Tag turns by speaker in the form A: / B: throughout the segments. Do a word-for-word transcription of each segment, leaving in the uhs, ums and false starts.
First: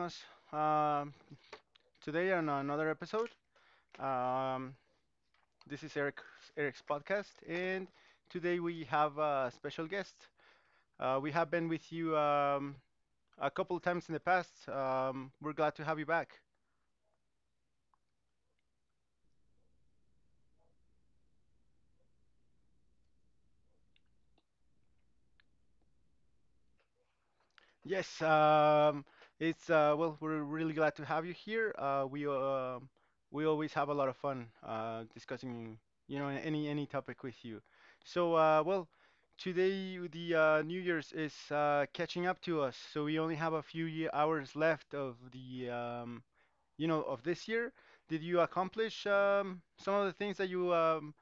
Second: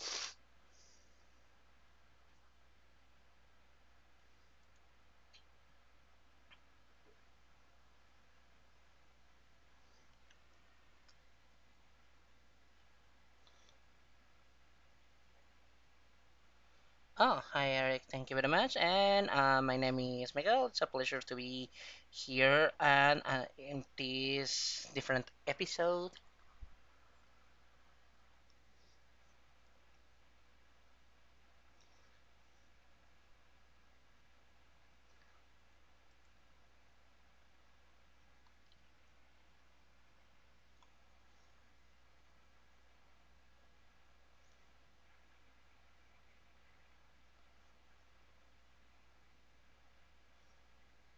A: us um, today on another episode. Um, this is Eric Eric's podcast, and today we have a special guest. Uh, we have been with you um, a couple of times in the past. Um, we're glad to have you back.
B: Oh, hi Eric. Thank you very much. And uh, my name is Miguel. It's a pleasure to be here and uh, in this different episode.
A: Yes, um, it's uh, well, we're really glad to have you here. Uh, we uh, we always have a lot of fun uh, discussing, you know, any any topic with you. So, uh, well, today the uh, New Year's is uh, catching up to us, so we only have a few ye hours left of the, um, you know, of this year. Did you accomplish um, some of the things that you um,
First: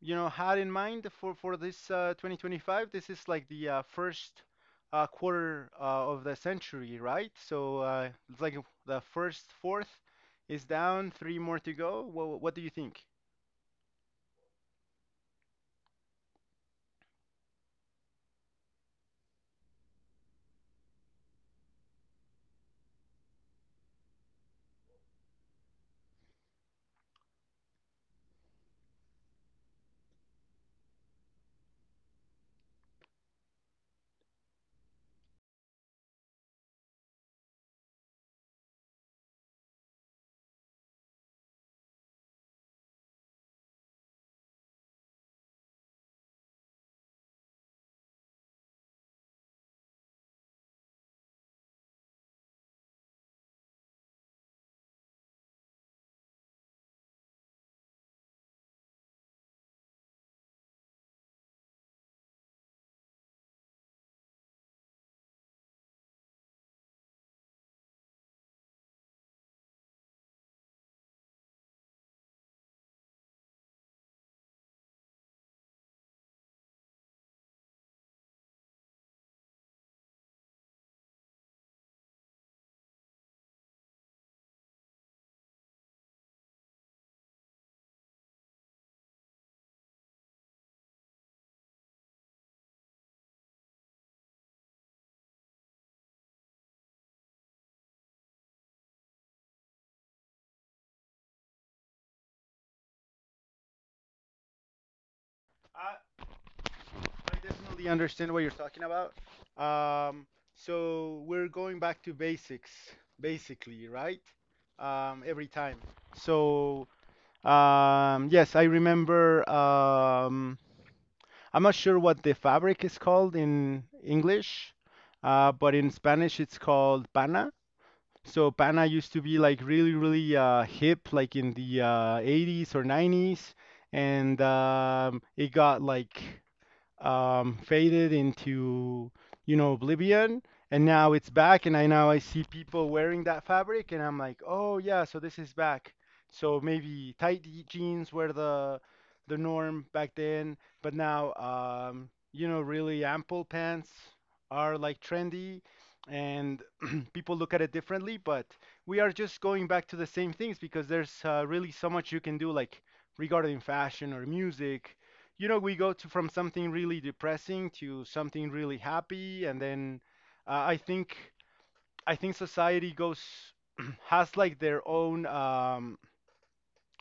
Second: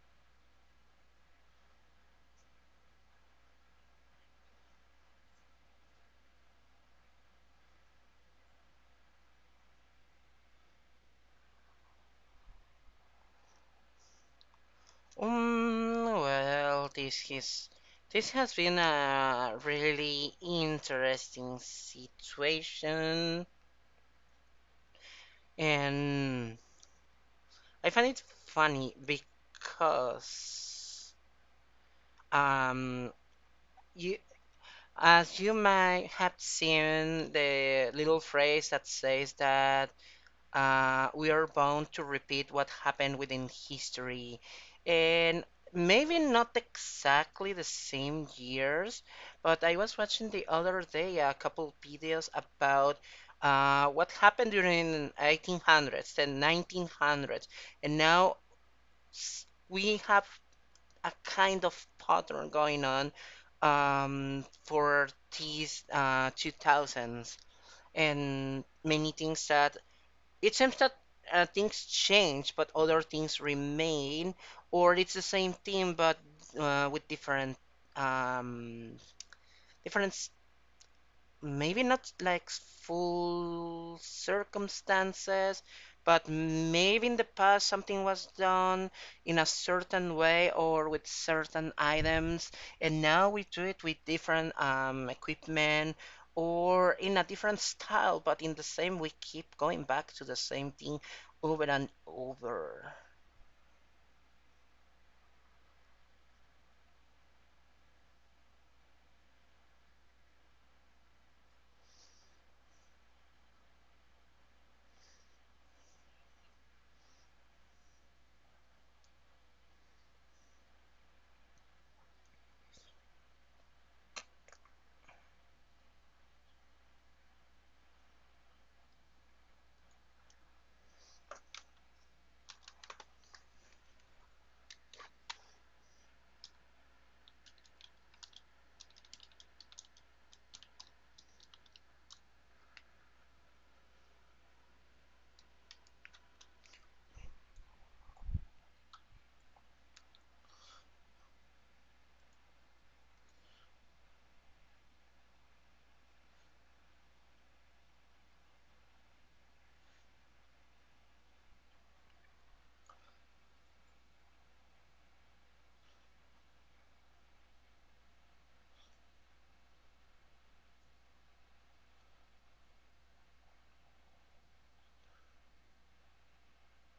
A: you know had in mind for for this uh, twenty twenty-five. This is like the uh, first uh, quarter uh, of the century, right? So uh, it's like the first fourth is down, three more to go. What, what do you think?
B: Um, well, this is this has been a really interesting situation, and I find it funny because um you as you might have seen the little phrase that says that uh, we are bound to repeat what happened within history. And maybe not exactly the same years, but I was watching the other day a couple videos about uh, what happened during eighteen hundreds and nineteen hundreds. And now s- we have a kind of pattern going on um, for these uh, two thousands. And many things that it seems that uh, things change, but other things remain, or it's the same team but uh, with different um, different maybe not like full circumstances, but maybe in the past something was done in a certain way or with certain items, and now we do it with different um, equipment or in a different style, but in the same, we keep going back to the same thing over and over.
A: I, I definitely understand what you're talking about. um, so we're going back to basics basically, right? um, every time so um, Yes, I remember. um, I'm not sure what the fabric is called in English, uh, but in Spanish it's called pana. So pana used to be like really, really uh, hip, like in the uh, eighties or nineties, and um, it got like um, faded into you know oblivion, and now it's back. And I now I see people wearing that fabric, and I'm like, oh yeah, so this is back. So maybe tight je- jeans were the the norm back then, but now um, you know really ample pants are like trendy. And people look at it differently, but we are just going back to the same things because there's uh, really so much you can do like regarding fashion or music. You know, we go to from something really depressing to something really happy. And then uh, i think I think society goes has like their own um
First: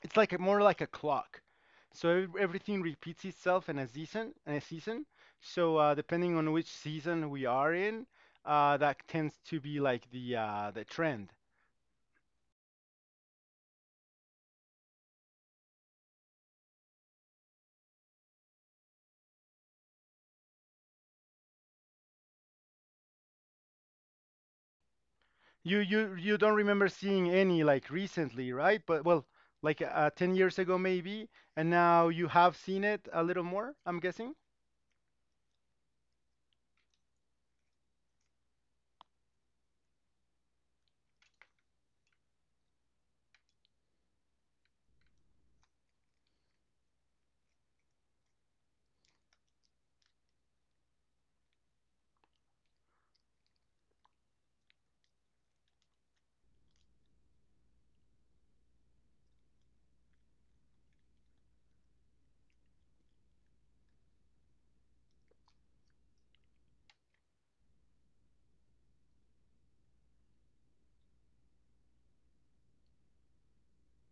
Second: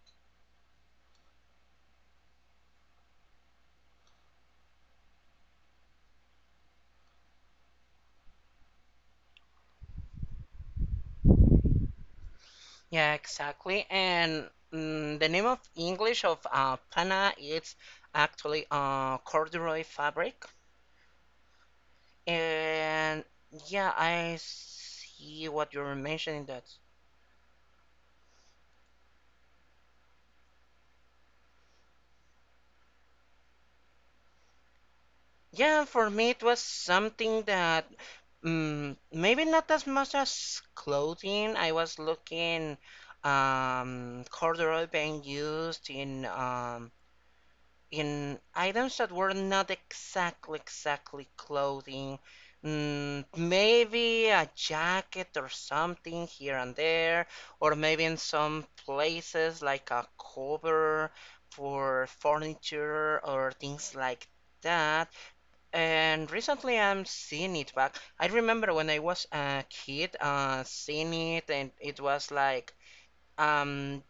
A: it's like a, more like a clock. So ev- everything repeats itself in a season in a season. So uh, depending on which season we are in, uh, that tends to be like the uh, the trend.
B: Yeah, exactly. And mm, the name of English of uh, pana, it's actually uh, corduroy fabric. And yeah, I see what
A: You
B: you're
A: you you
B: mentioning
A: don't
B: that.
A: remember seeing any like recently, right? But well, like uh, ten years ago maybe, and now you have seen it a little more, I'm guessing.
B: Yeah, for me it was something that, mm, maybe not as much as clothing. I was looking um corduroy being used in um in items that were not exactly exactly clothing, mm, maybe a jacket or something here and there, or maybe in some places like a cover for furniture or things like that. And recently I'm seeing it back. I remember when I was a kid, uh seeing it and it was like um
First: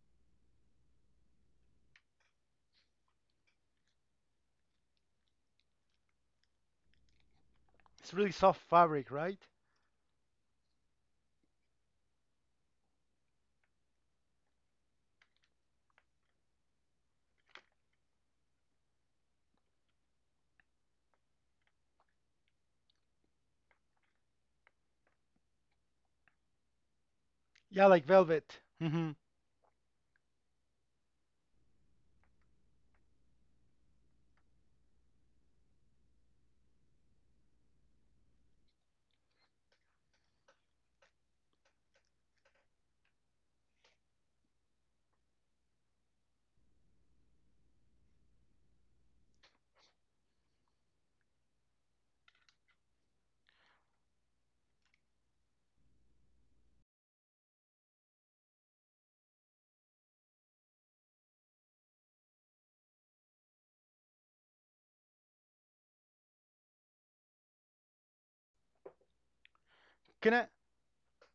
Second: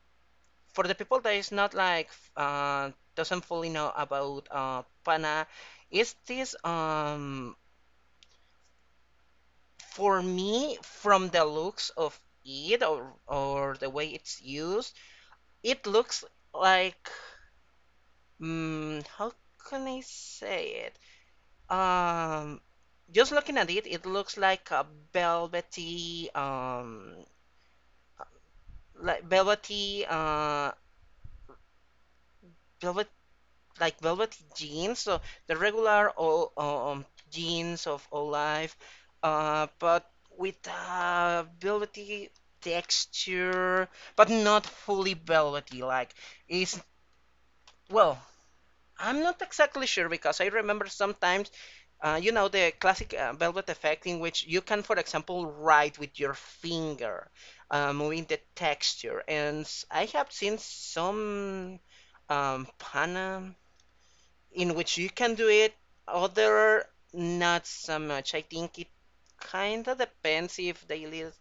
B: for the people that is not like uh, doesn't fully know about uh, Pana, is this um
A: It's really soft fabric, right?
B: for me, from the looks of it, or or the way it's used, it looks like mm how can I say it? Um, just looking at it, it looks like a velvety um
A: Yeah, like velvet. Hmm.
B: like velvety uh. like velvety jeans. So the regular all uh, um, jeans of Olive, uh, but with uh, velvety texture, but not fully velvety. Like, is, well, I'm not exactly sure because I remember sometimes. Uh, you know the classic uh, velvet effect in which you can, for example, write with your finger, uh, moving the texture. And I have seen some um, Panam in which you can do it, other not so much. I think it kind of
A: Can I
B: depends if they live.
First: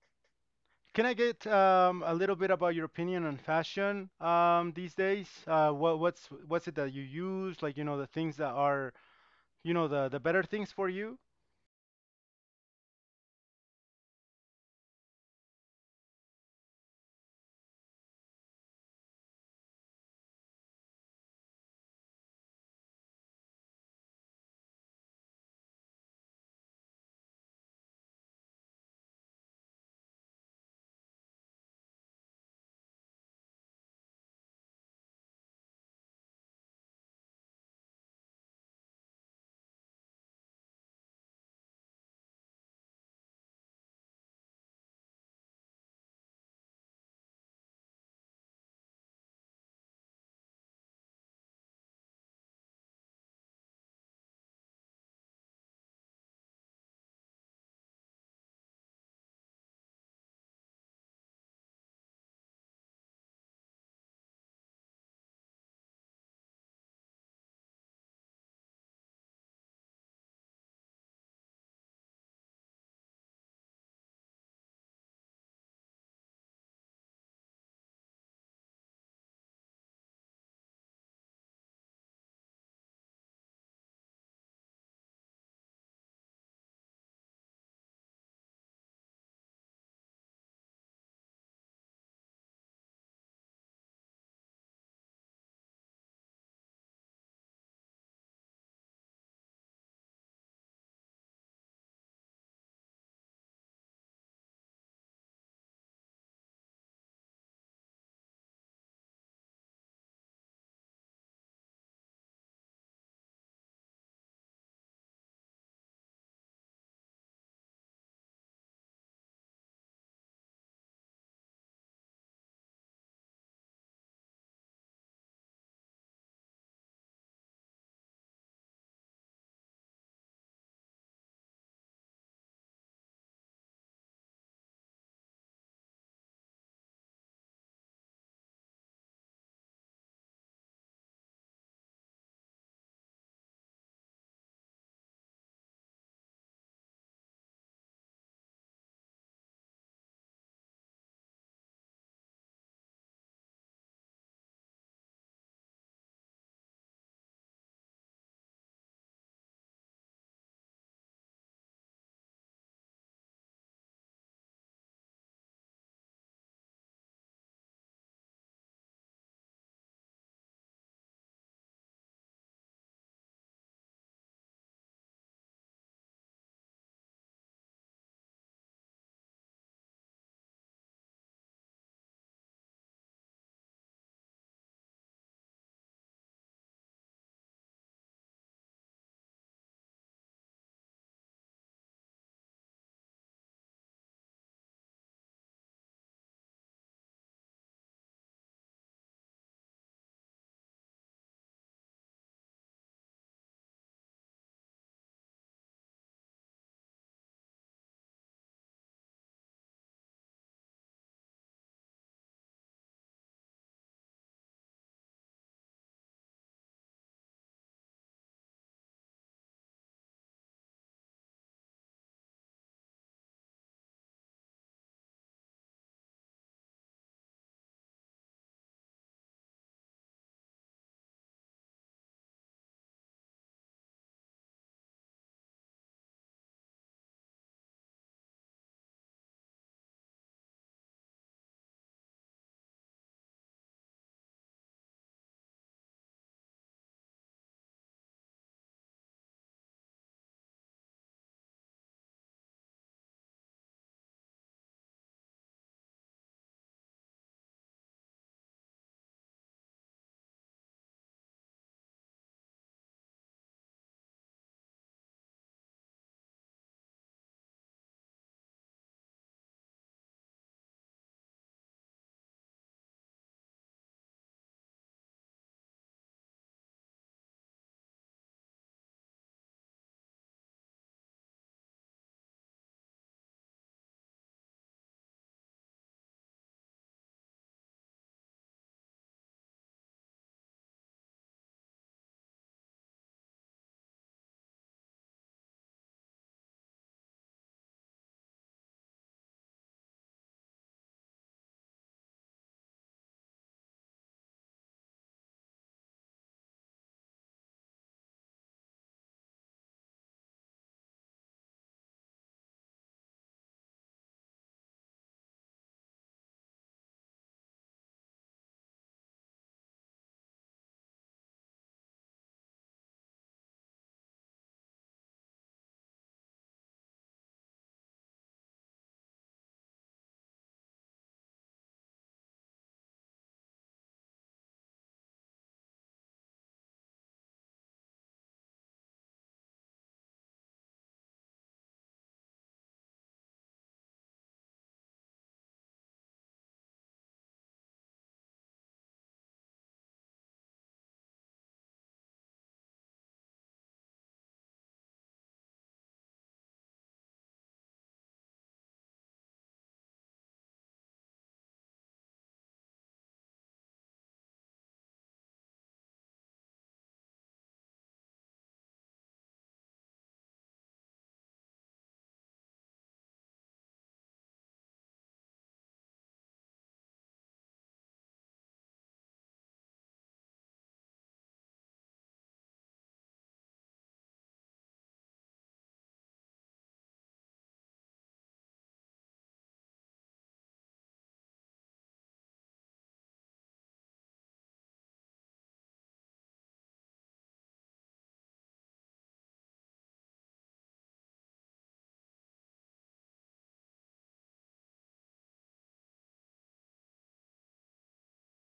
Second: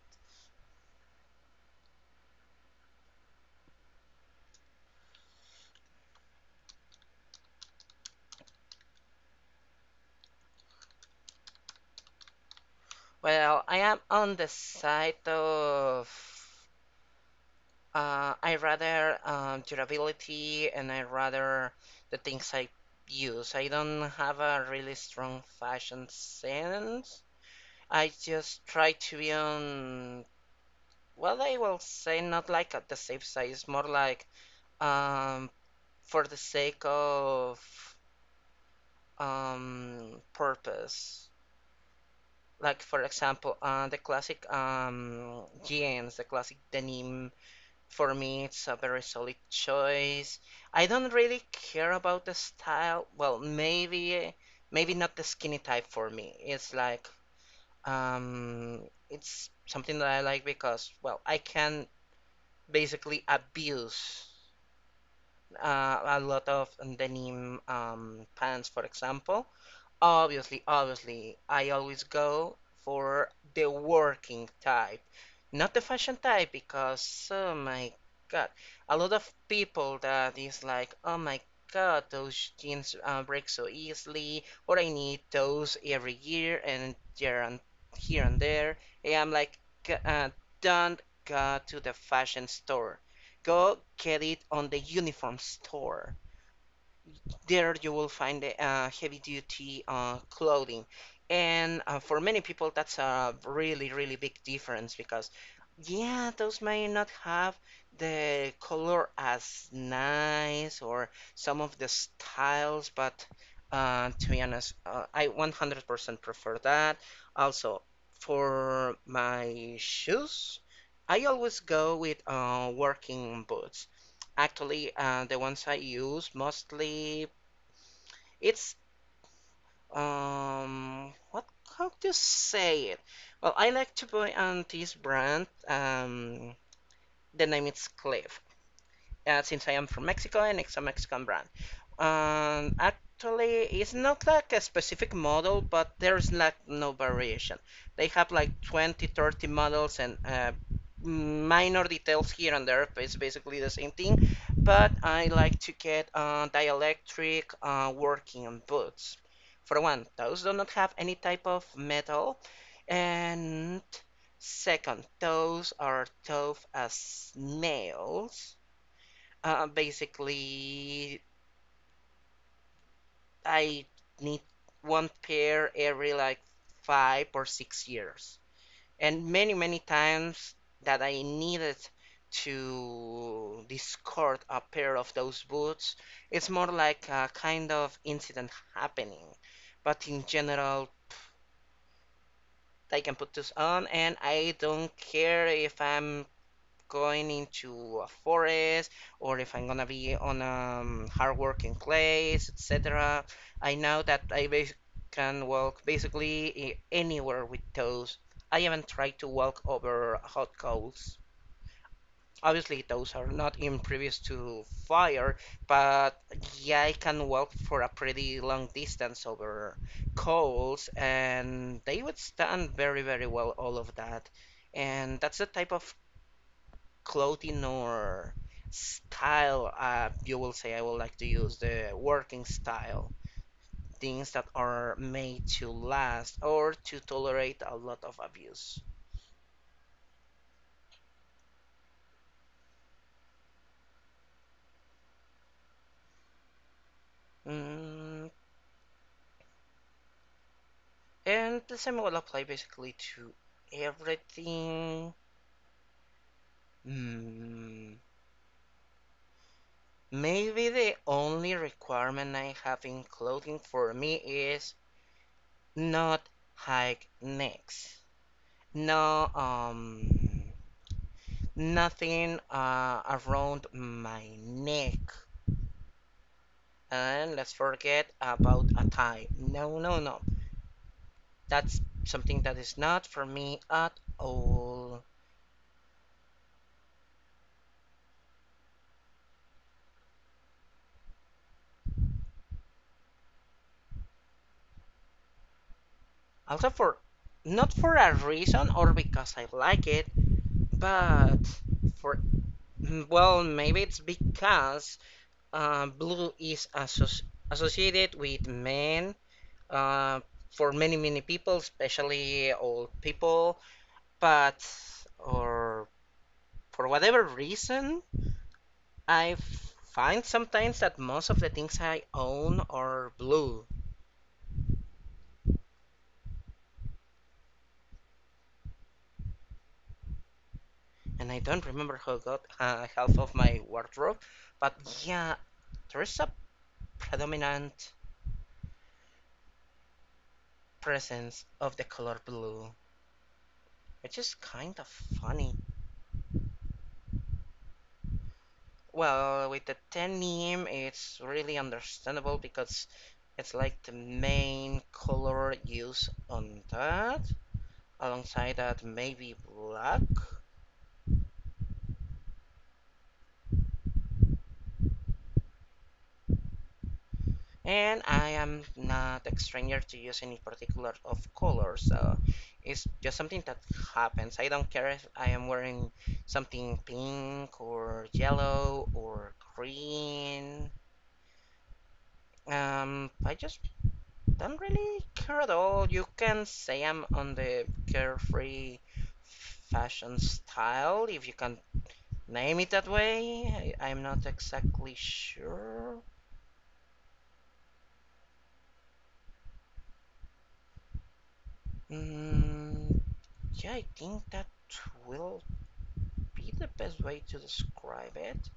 A: can I get um, a little bit about your opinion on fashion um, these days? Uh, what what's what's it that you use? Like, you know, the things that are, you know, the the better things for you.
B: Well, I am on the side of, uh, I rather, um, durability, and I rather the things I use. I don't have a really strong fashion sense. I just try to be on, well, I will say not like at the safe side, it's more like um, for the sake of um purpose. Like for example, uh, the classic um jeans, the classic denim. For me, it's a very solid choice. I don't really care about the style. Well, maybe maybe not the skinny type for me. It's like um it's something that I like because, well, I can basically abuse uh, a lot of denim um, pants, for example. Obviously, obviously, I always go for the working type, not the fashion type, because, oh my god, a lot of people that is like, oh my god, those jeans uh, break so easily, or I need those every year and here and here and there. And I'm like, "G- uh, don't go to the fashion store, go get it on the uniform store. There you will find uh, heavy duty uh, clothing. And uh, for many people, that's a really, really big difference because, yeah, those may not have the color as nice or some of the styles, but uh, to be honest, uh, I one hundred percent prefer that. Also, for my shoes, I always go with uh, working boots. Actually, uh, the ones I use mostly, it's um what how to say it? Well, I like to buy on this brand. Um, the name is Cliff, uh, since I am from Mexico and it's a Mexican brand. Um, actually, it's not like a specific model, but there's like no variation. They have like twenty, thirty models and uh, minor details here and there. It's basically the same thing, but I like to get uh, dielectric uh, working boots. For one, those do not have any type of metal, and second, those are tough as nails. Uh, basically, I need one pair every like five or six years. And many, many times that I needed to discard a pair of those boots, it's more like a kind of incident happening. But in general, I can put this on and I don't care if I'm going into a forest or if I'm gonna be on a um, hard working place, et cetera. I know that I bas- can walk basically eh, anywhere with toes. I haven't tried to walk over hot coals. Obviously, those are not impervious to fire, but yeah, I can walk for a pretty long distance over coals, and they would stand very, very well all of that. And that's the type of clothing or style, uh, you will say I would like to use the working style, things that are made to last or to tolerate a lot of abuse. Mm, and the same will apply basically to everything. Mm, Maybe the only requirement I have in clothing for me is not high necks. No, um, nothing uh, around my neck. And let's forget about a tie. No, no, no. That's something that is not for me at all. Also, for, not for a reason or because I like it, but for, well, maybe it's because uh, blue is associ- associated with men. Uh, for many many people, especially old people, but, or for whatever reason, I find sometimes that most of the things I own are blue, and I don't remember how I got uh, half of my wardrobe. But yeah, there is a predominant presence of the color blue, which is kind of funny. Well, with the ten meme, it's really understandable because it's like the main color used on that, alongside that maybe black. And I am not a stranger to use any particular of color, so it's just something that happens. I don't care if I am wearing something pink or yellow or green. um I just don't really care at all. You can say I'm on the carefree fashion style, if you can name it that way. I, I'm not exactly sure. mm, yeah, I think that will be the best way to describe it.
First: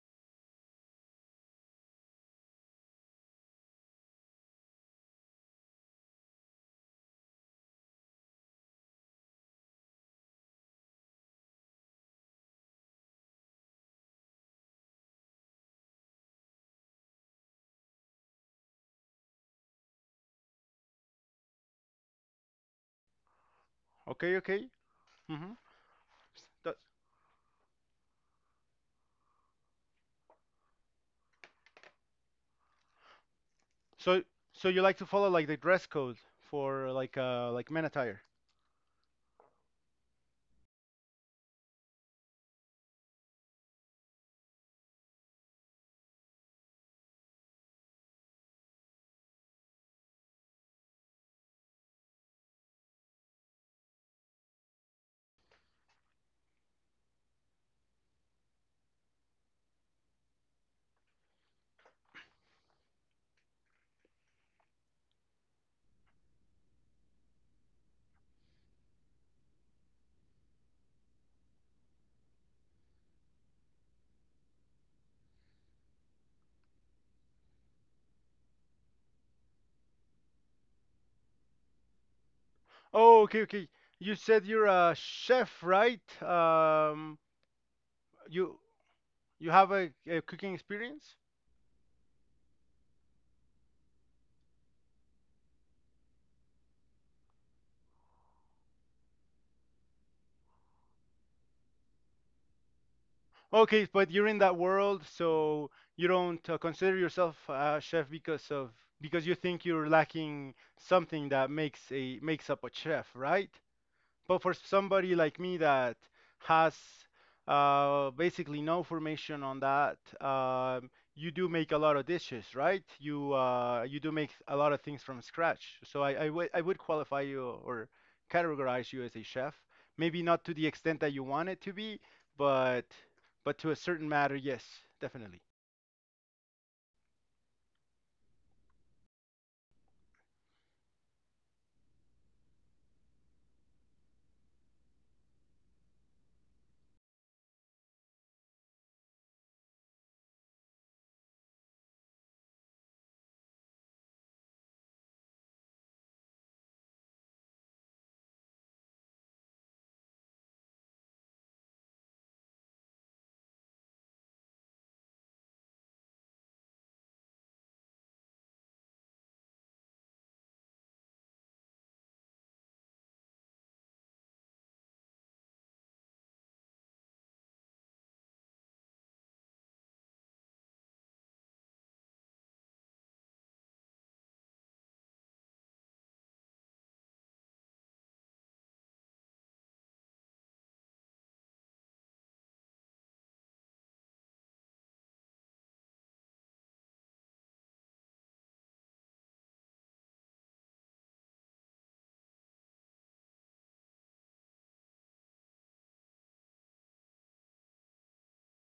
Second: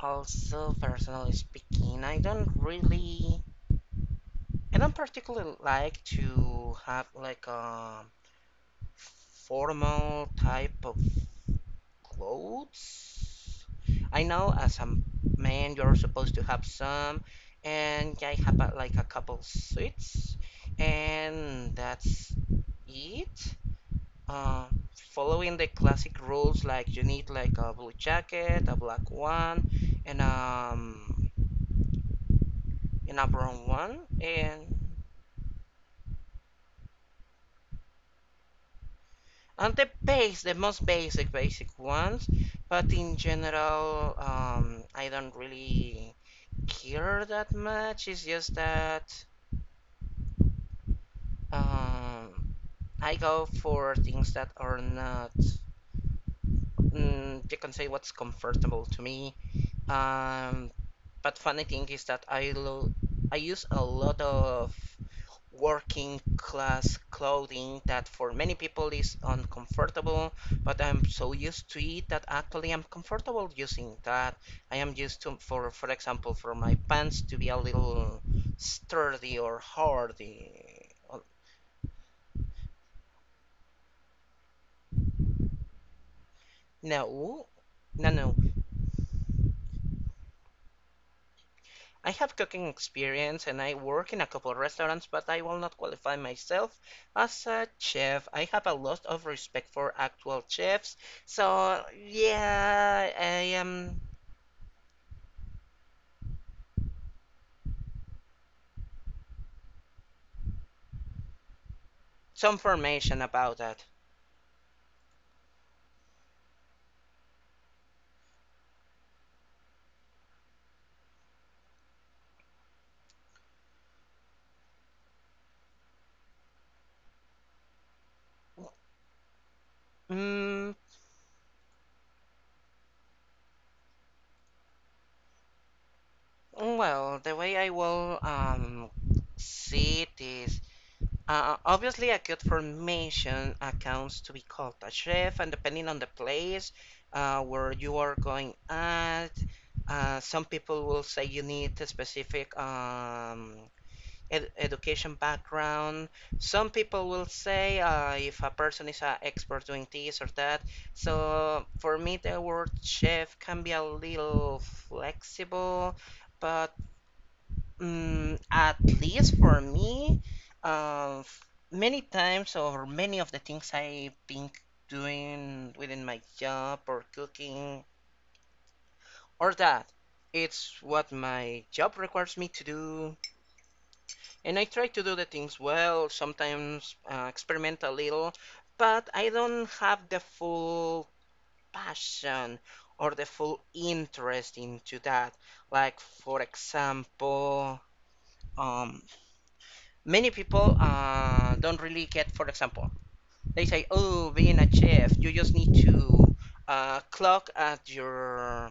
B: Also, personally speaking, I don't really, I don't particularly like to have like a formal type of clothes. I know as a man you're supposed to have some, and I have uh, like a couple suits, and that's it.
A: Okay,
B: uh,
A: okay. Hmm.
B: Following the classic rules, like you need like a blue jacket, a black one, and um and a brown one,
A: So so
B: and
A: you like to follow like the dress code for like uh like men attire.
B: and the base, the most basic basic ones. But in general, um, I don't really care that much. It's just that, um, I go for things that are not. Mm, you can say what's comfortable to me. Um, But funny thing is that I lo- I use a lot of working class clothing that for many people is uncomfortable, but I'm so used to it that actually I'm comfortable using that. I am used to, for for example, for my pants to be a little sturdy or hardy. Oh,
A: Oh, okay, okay. You said you're a chef, right? Um,
B: no, no, no.
A: you you have a, a cooking experience?
B: I have cooking experience and I work in a couple of restaurants, but I will not qualify myself as a chef. I have a lot of respect for actual chefs, so yeah, I
A: Okay,
B: am
A: but you're in that world, so you don't uh, consider yourself a chef because of because you think you're lacking something that makes a makes
B: some
A: up a chef,
B: information
A: right?
B: about that.
A: But for somebody like me that has uh, basically no formation on that, um, you do make a lot of dishes, right? You uh, you do make a lot of things from scratch. So I I would I would qualify you or categorize you as a chef. Maybe not to the
B: Mm,
A: extent that you want it to be, but but to a certain matter, yes, definitely.
B: well, the way I will um, see it is, Uh, obviously, a code formation accounts to be called a chef, and depending on the place uh, where you are going at, uh, some people will say you need a specific um, ed education background. Some people will say uh, if a person is an expert doing this or that. So for me, the word chef can be a little flexible, but, Mm, at least for me, um, f- many times or many of the things I think doing within my job or cooking or that, it's what my job requires me to do. And I try to do the things well, sometimes uh, experiment a little, but I don't have the full passion or the full interest into that. Like, for example, um. many people uh, don't really get, for example, they say, oh, being a chef you just need to uh, clock at your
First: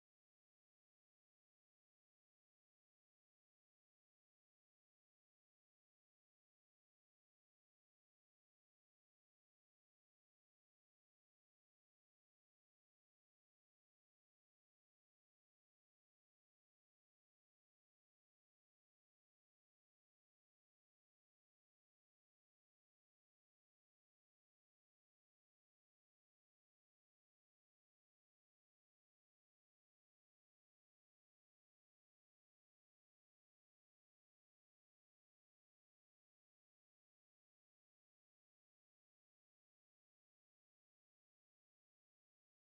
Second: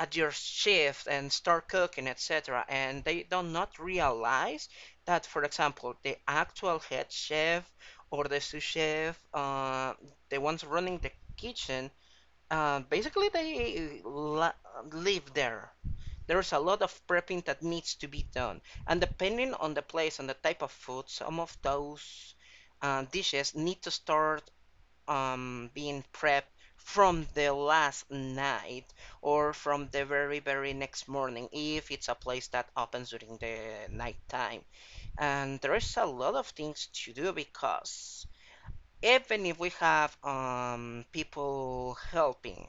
B: at your shift and start cooking, etc., and they don't not realize that, for example, the actual head chef or the sous chef, uh, the ones running the kitchen, uh, basically they uh, la- live there. There's a lot of prepping that needs to be done. And depending on the place and the type of food, some of those uh, dishes need to start um, being prepped from the last night, or from the very, very next morning if it's a place that opens during the night time. And there's a lot of things to do because even if we have um, people helping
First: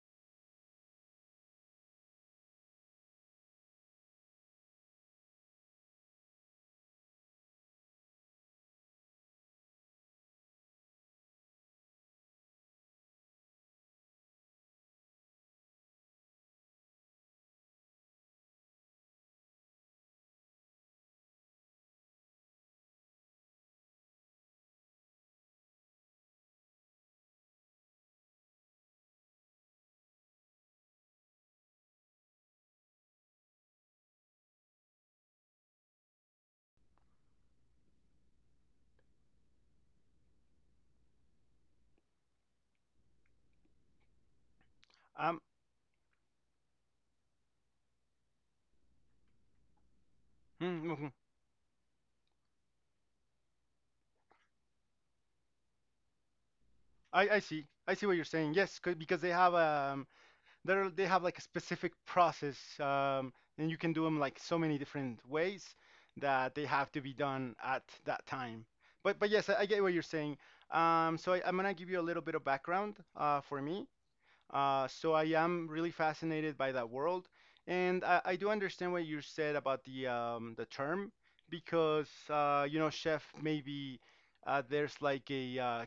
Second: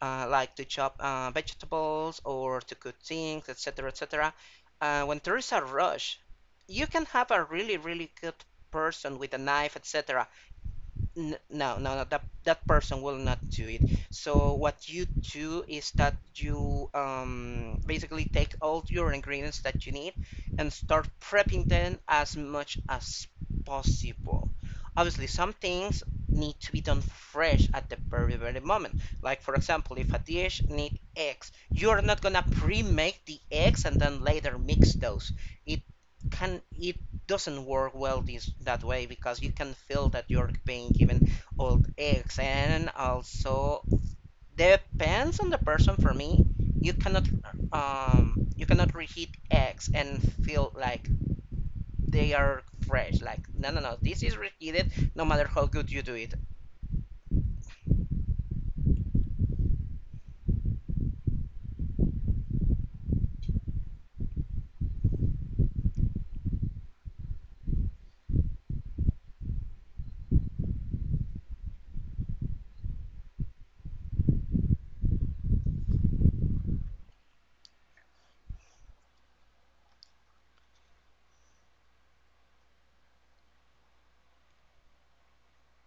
B: uh, like to chop uh, vegetables or to cook things, et cetera, et cetera. Uh, when there is a rush, you can have a really, really good person with a knife, et cetera. N- no, no, no. That that person will not do it. So what you do is that you um, basically take all your ingredients that you need and start prepping them as much as possible. Obviously, some things need to be done fresh at the very very moment. Like for example, if a dish need eggs, you are not gonna pre-make the eggs and then later mix those. It can it doesn't work well this that way, because you can feel that you're being given old eggs, and also depends
A: Um,
B: on the person. For me, you cannot, um you cannot reheat eggs and feel
A: mm,
B: like
A: mhm.
B: they are fresh. Like no, no, no, this is reheated no matter how good you do it.
A: I I see. I see what you're saying. Yes, 'cause- because they have a they're, they have like a specific process, um, and you can do them like so many different ways that they have to be done at that time. But but yes, I, I get what you're saying. Um, so I, I'm gonna give you a little bit of background uh, for me. Uh, so I am really fascinated by that world, and I, I do understand what you said about the um, the term because uh, you know chef maybe uh, there's like a uh,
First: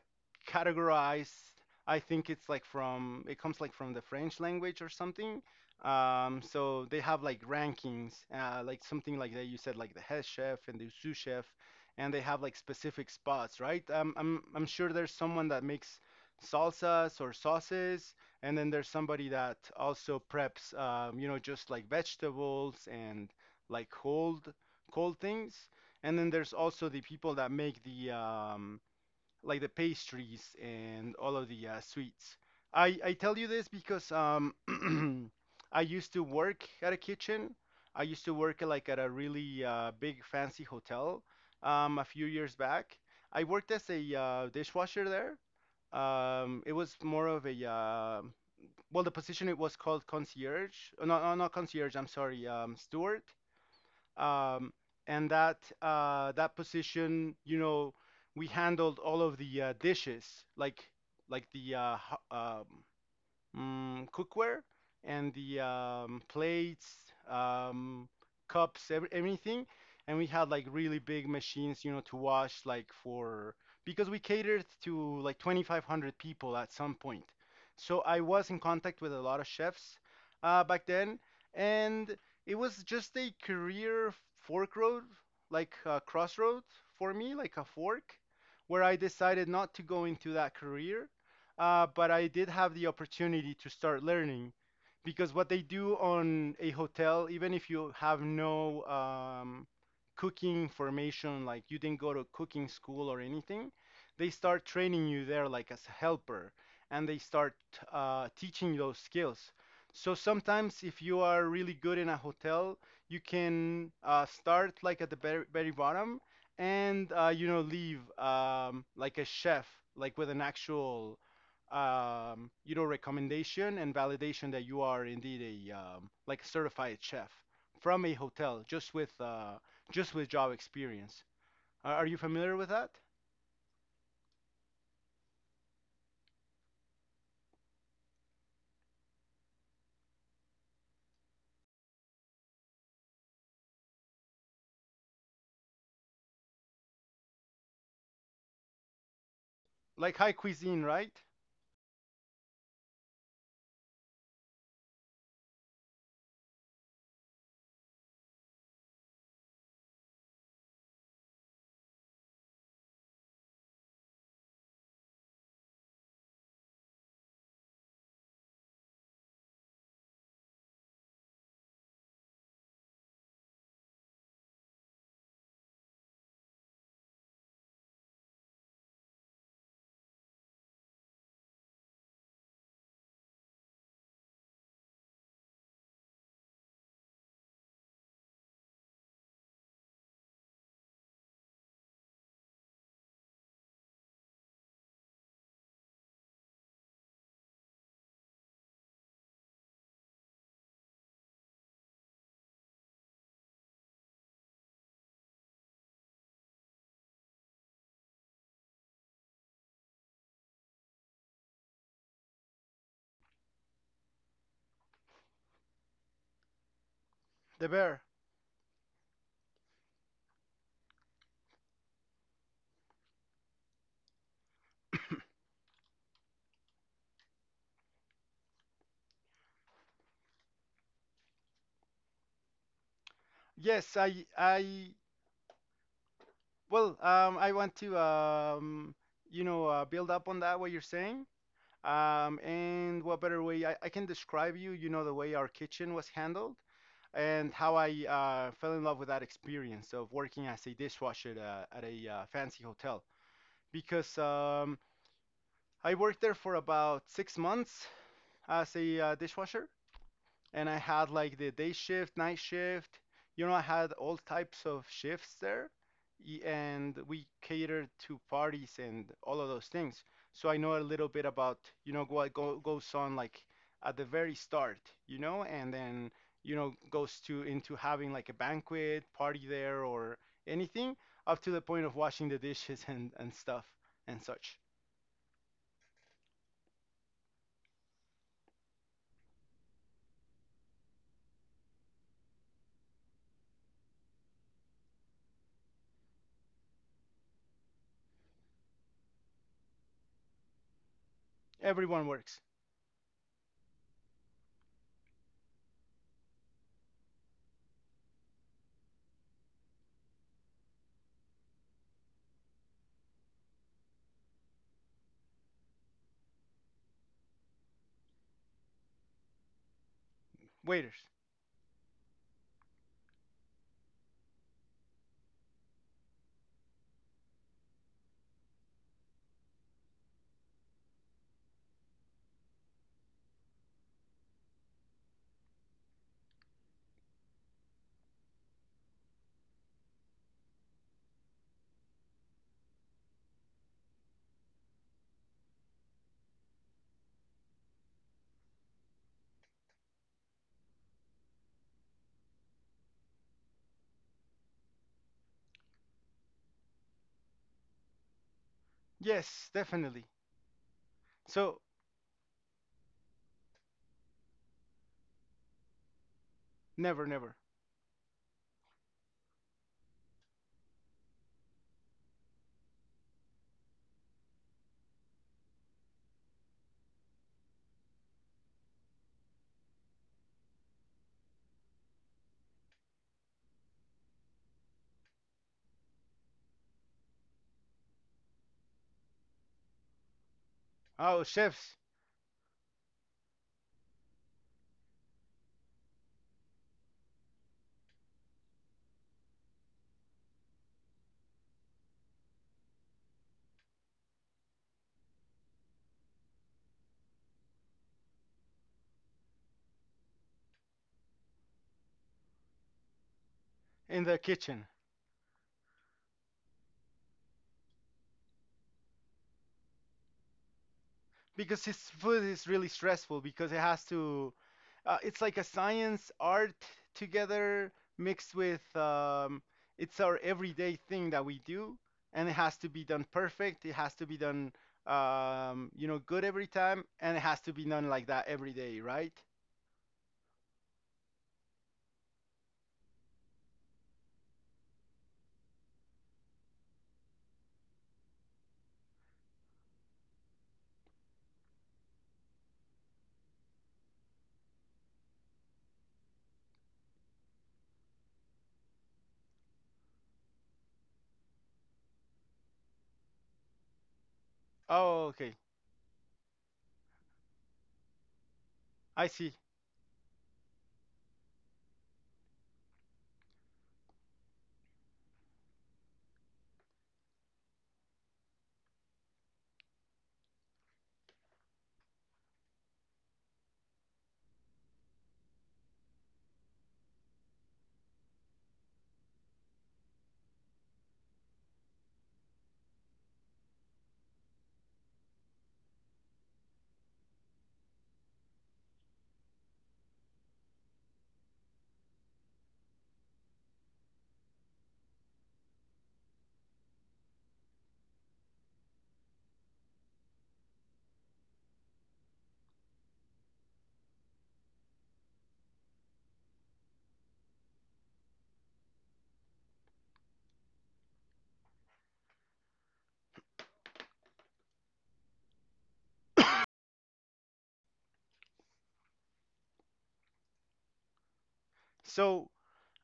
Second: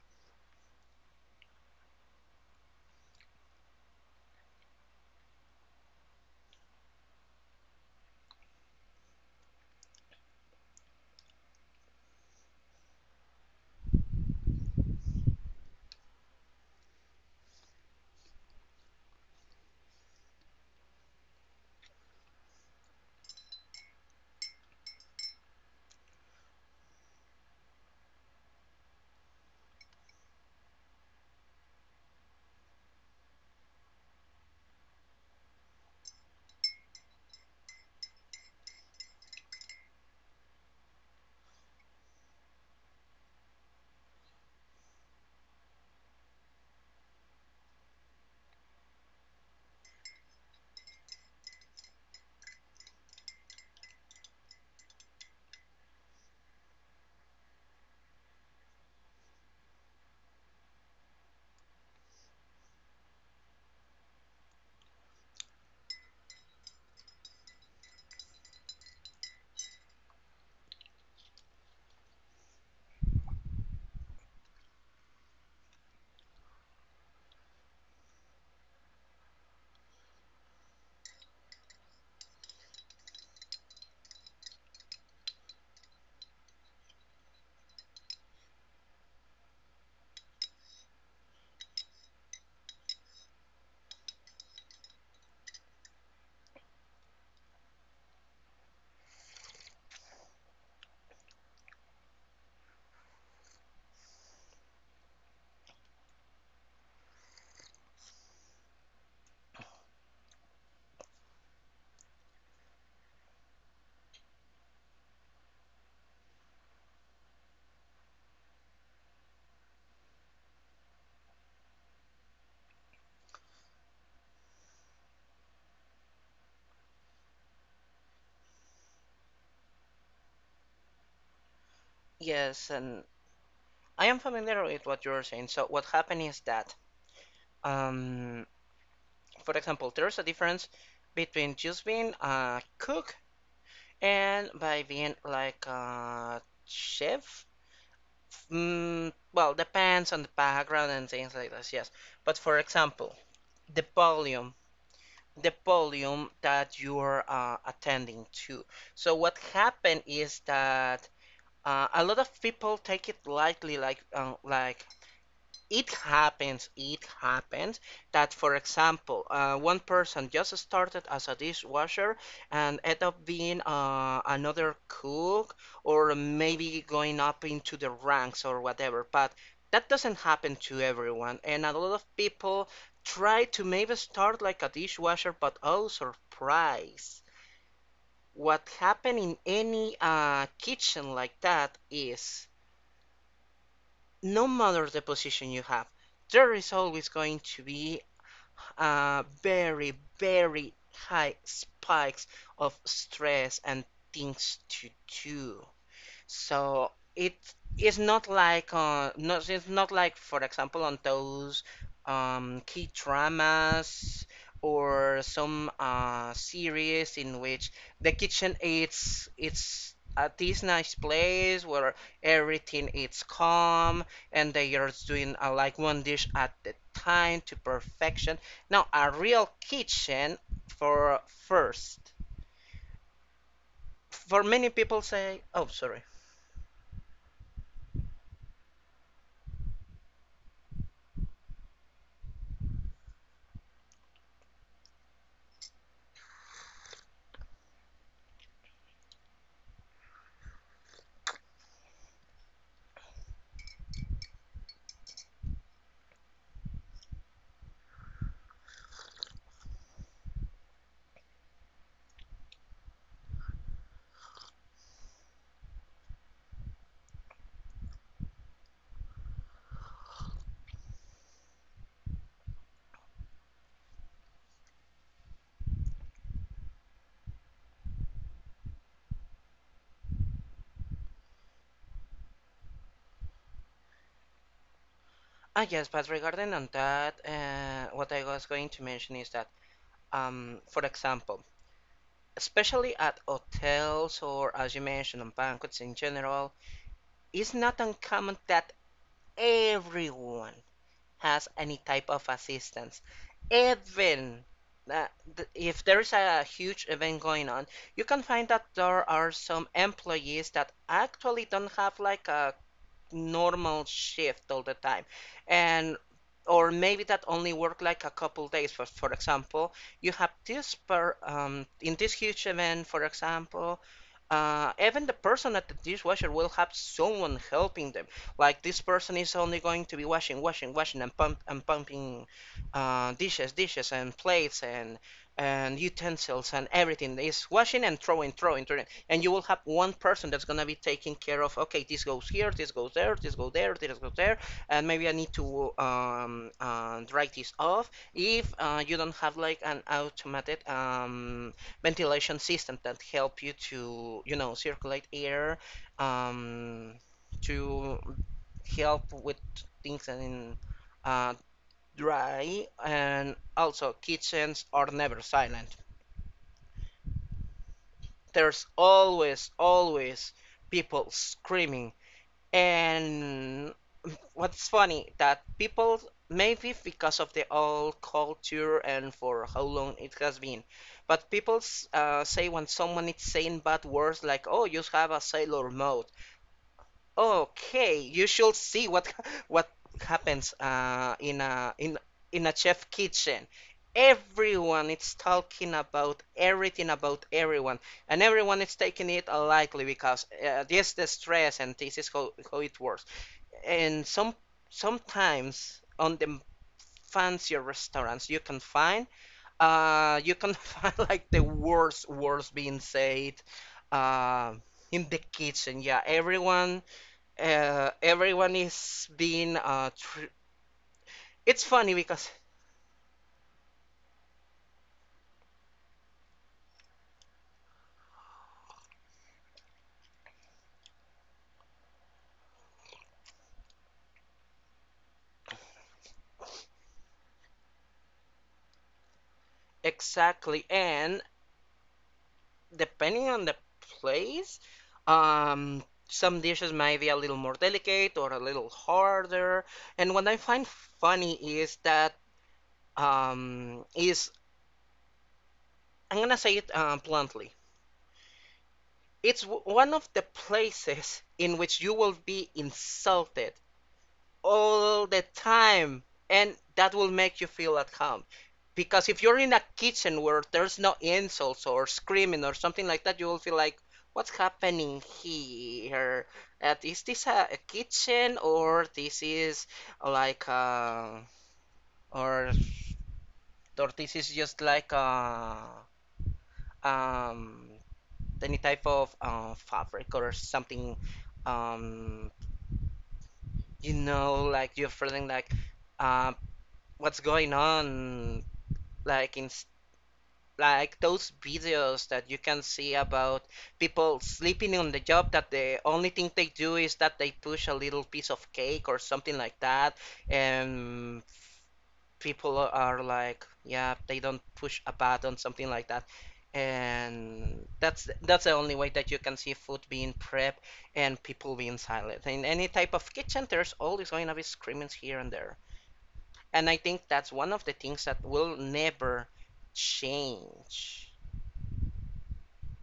A: categorized. I think it's like from it comes like from the French language or something. Um, so they have like rankings, uh, like something like that you said, like the head chef and the sous chef, and they have like specific spots, right? Um, I'm I'm sure there's someone that makes salsas or sauces, and then there's somebody that also preps, um, you know, just like vegetables and like cold cold things. And then there's also the people that make the um, like the pastries and all of the uh, sweets. I I tell you this because um, I used to work at a kitchen. I used to work at, like at a really uh, big fancy hotel um, a few years back. I worked as a uh, dishwasher there. Um, it was more of a uh, well, the position it was called concierge. uh, No, no, not concierge. I'm sorry, um, steward. Um, and that uh, that position, you know, we handled all of the uh, dishes, like like the uh, ho- um, um, cookware and the um, plates, um, cups, every, everything. And we had like really big machines, you know, to wash like for because we catered to like twenty-five hundred people at some point. So I was in contact with a lot of chefs uh, back then, and it was just a career fork road, like a crossroad for me, like a fork, where I decided not to go into that career, uh, but I did have the opportunity to start learning, because what they do on a hotel, even if you have no um, cooking formation, like you didn't go to cooking school or anything, they start training you there like as a helper, and they start uh, teaching you those skills. So sometimes if you are really good in a hotel, you can uh, start like at the very, very bottom and uh, you know leave um, like a chef, like with an actual um, you know, recommendation and validation that you are indeed a um, like a certified chef from a hotel, just with uh, just with job experience. Are are you familiar with
B: Yes,
A: that?
B: and I am familiar with what you're saying. So what happened is that, um for example, there's a difference between just being a cook and by being like a chef. Mm, well, depends
A: Like
B: on the
A: high cuisine,
B: background and
A: right?
B: things like this, yes. But for example, the volume, the volume that you're uh, attending to. So what happened is that, uh, a lot of people take it lightly, like um, like it happens it happens that, for example, uh, one person just started as a dishwasher and end up being uh, another cook, or maybe going up into the ranks or whatever. But that doesn't happen to everyone, and a lot of people try to maybe start like a dishwasher, but oh surprise, what happen in any uh, kitchen like that is no matter the position you have, there is always going to be uh, very, very high spikes of stress and things to do. So it is not like uh not it's not like for example on those um key dramas or some uh series in
A: The
B: which
A: bear.
B: the kitchen it's it's at this nice place where everything is calm, and they are doing uh, like one dish at the time to perfection. Now a real kitchen for first.
A: Yes, I,
B: For many
A: I,
B: people say, oh sorry.
A: well, um, I want to, um, you know, uh, build up on that what you're saying. Um, and what better way I, I can describe you, you know, the way our kitchen was handled. And how I uh, fell in love with that experience of working as a dishwasher uh, at a uh, fancy hotel because um, I worked there for about six months as a uh, dishwasher, and I had like the day shift, night shift. You know, I had all types of shifts there, y- and we catered to parties and all of those things. So I know a little bit about, you know, what go, goes on like at the very start, you know, and then, you know, goes to into having like a banquet party there or anything, up to the point of washing the dishes and, and stuff and such.
B: Ah, yes, but regarding on that, uh, what I was going to mention is that, um, for example, especially at hotels or as you mentioned on banquets in general, it's not uncommon that everyone has any
A: Everyone
B: type of
A: works.
B: assistance. Even uh, th- if there is a huge event going on, you can find that there are some employees that actually don't have like a normal shift all the time, and or maybe that only work like a couple days. for, for example, you have this
A: Waiters.
B: per um, in this huge event, for example, uh, even the person at the dishwasher will have someone helping them. Like this person is only going to be washing washing washing and pump and pumping uh, dishes dishes and plates and and utensils, and everything is washing and throwing throwing throwing. And you will have one person that's going to be taking care of okay, this goes here, this goes there, this goes there, this goes there. And maybe I need to um, uh, dry this off, if uh, you don't have like an automated um, ventilation system that help you to you know circulate air, um, to help with
A: Yes,
B: things
A: definitely.
B: and uh,
A: So
B: dry. And also kitchens are never silent.
A: never, never.
B: There's always, always people screaming. And what's funny, that people, maybe because of the old culture and for how long it has been, but people uh, say when someone is saying bad words like, "Oh, you have a sailor mouth." Okay, you should see what what happens uh,
A: Oh,
B: in a
A: chefs.
B: in in a chef kitchen. Everyone is talking about everything about everyone, and everyone is taking it lightly because, uh, this is the stress, and this is how, how it works. And some sometimes on the fancier restaurants you can find, uh, you can find like the worst words being said,
A: In the
B: uh,
A: kitchen
B: in the kitchen. Yeah, everyone uh, everyone is being uh, tr-
A: because
B: it's
A: his
B: funny
A: food
B: because
A: is really stressful because it has to uh, it's like a science art together mixed with um, it's our everyday thing that we do, and it has to be done perfect. It has to be done um, you know good every time, and it has to be done like that every day, right?
B: exactly. And depending on the place, um some dishes might be a little more delicate or a little harder. And what I find funny is that, um is I'm gonna say it uh, bluntly, it's w- one of the places in which you will be insulted all
A: Oh,
B: the
A: okay.
B: time, and that will make you feel at home.
A: I
B: Because if
A: see.
B: you're in a kitchen where there's no insults or screaming or something like that, you will feel like what's happening here. And is this a, a kitchen, or this is like uh or or this is just like uh um any type of uh, fabric or something. um you know, like you're feeling like, uh, what's going on, like in like those videos that you can see about people sleeping on the job, that the only thing they do is that they push a little piece of cake or something like that. And people are like, yeah, they don't push a button something like that. And that's that's the only way that you can see food being prepped and people being silent. In any type of kitchen there's always going to be screamings here and there, and I think that's one of the things that will never change.
A: So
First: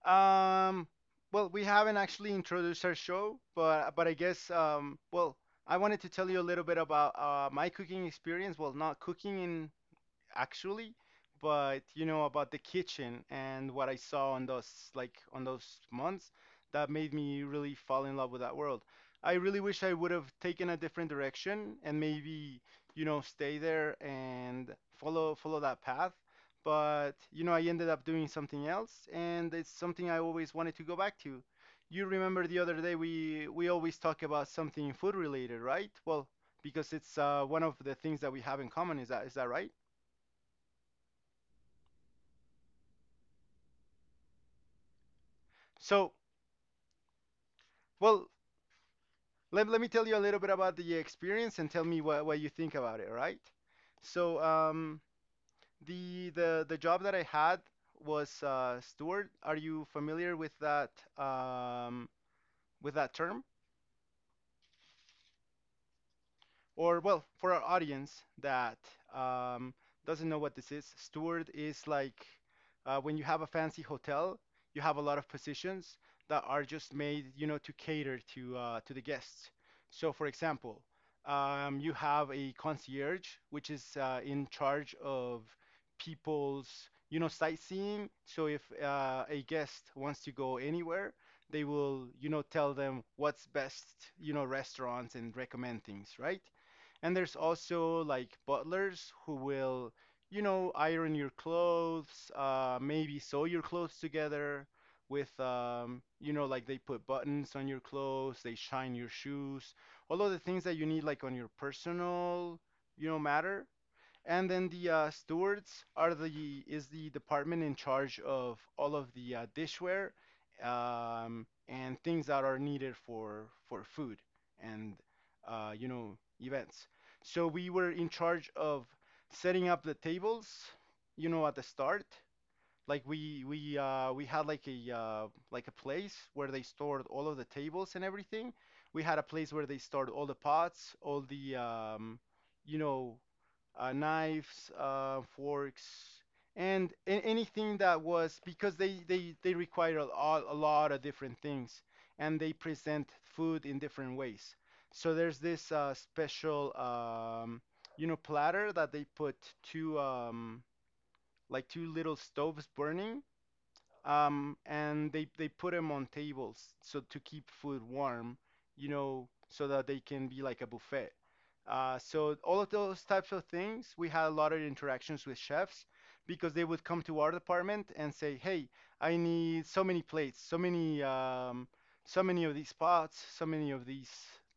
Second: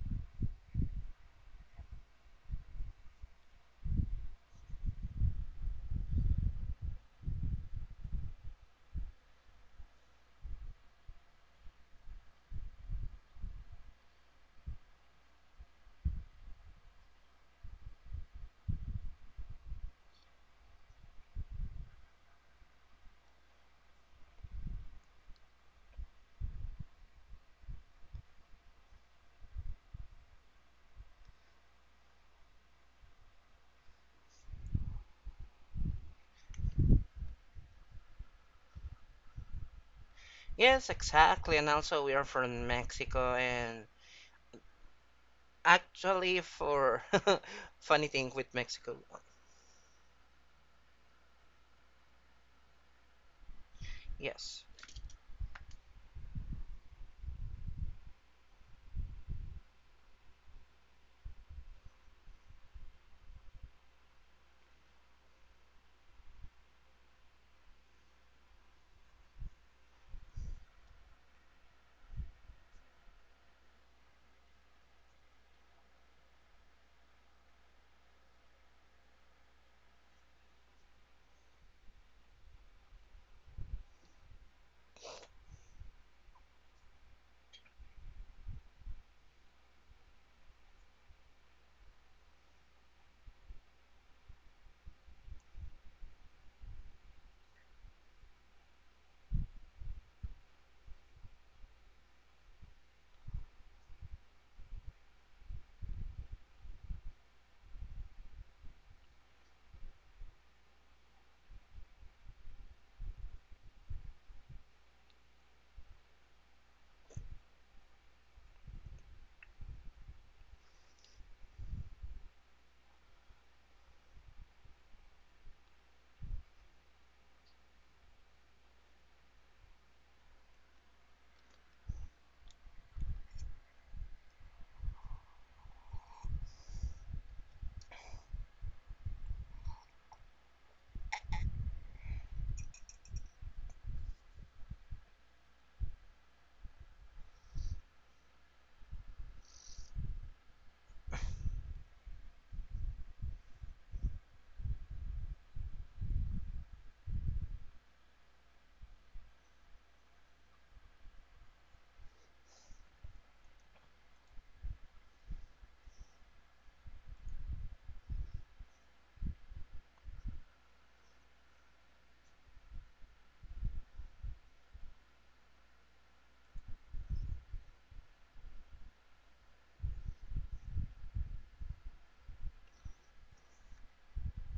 A: Um, well, we haven't actually introduced our show, but but I guess um, well, I wanted to tell you a little bit about uh, my cooking experience. Well, not cooking in actually, but you know about the kitchen and what I saw on those like on those months that made me really fall in love with that world. I really wish I would have taken a different direction, and maybe you know stay there and follow follow that path. But you know I ended up doing something else, and it's something I always wanted to go back to. You remember the other day we we always talk about something food related, right? Well, because it's uh, one of the things that we have in common. Is that is that right?
B: Yes, exactly. And also, we are from Mexico, and
A: So,
B: actually, for funny thing
A: well,
B: with Mexico,
A: let, let me tell you a little bit about the experience and tell me what, what you think about it, right? So,
B: yes,
A: um, the the the job that I had was uh, steward. Are you familiar with that um, with that term? Or well, for our audience that um, doesn't know what this is, steward is like uh, when you have a fancy hotel, you have a lot of positions that are just made, you know, to cater to uh, to the guests. So, for example, um, you have a concierge, which is uh, in charge of people's, you know, sightseeing. So, if uh, a guest wants to go anywhere, they will, you know, tell them what's best, you know, restaurants and recommend things, right? And there's also like butlers who will, you know, iron your clothes, uh, maybe sew your clothes together with, um, you know, like they put buttons on your clothes, they shine your shoes, all of the things that you need like on your personal, you know, matter. And then the uh, stewards are the is the department in charge of all of the uh, dishware um, and things that are needed for for food and uh, you know events. So we were in charge of setting up the tables, you know, at the start, like we we uh we had like a uh like a place where they stored all of the tables and everything. We had a place where they stored all the pots, all the um you know uh, knives, uh, forks, and a- anything that was, because they they they require a, lo- a lot of different things, and they present food in different ways. So there's this uh, special um, you know platter that they put two um, like two little stoves burning, um, and they they put them on tables so to keep food warm, you know, so that they can be like a buffet. Uh, so all of those types of things, we had a lot of interactions with chefs because they would come to our department and say, "Hey, I need so many plates, so many, um, so many of these pots, so many of these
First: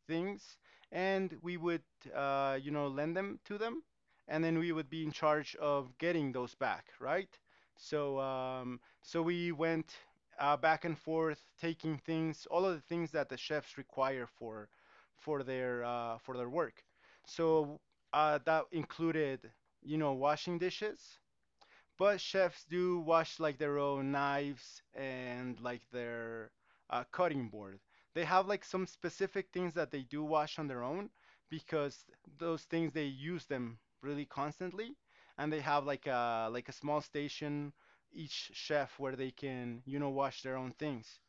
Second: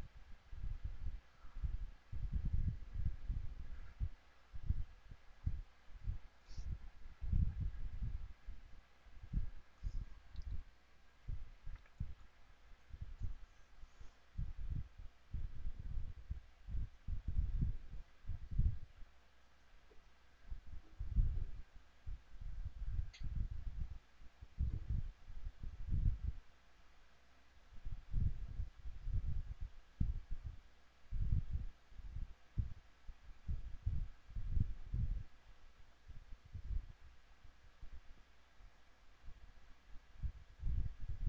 A: things," and we would, uh, you know, lend them to them, and then we would be in charge of getting those back, right? So. Um, so we went uh, back and forth, taking things, all of the things that the chefs require for for their uh, for their work. So uh, that included, you know, washing dishes, but chefs do wash like their own knives and like their uh, cutting board. They have like some specific things that they do wash on their own because those things they use them really constantly, and they have like a like a small station, each chef, where they can you know wash their own things.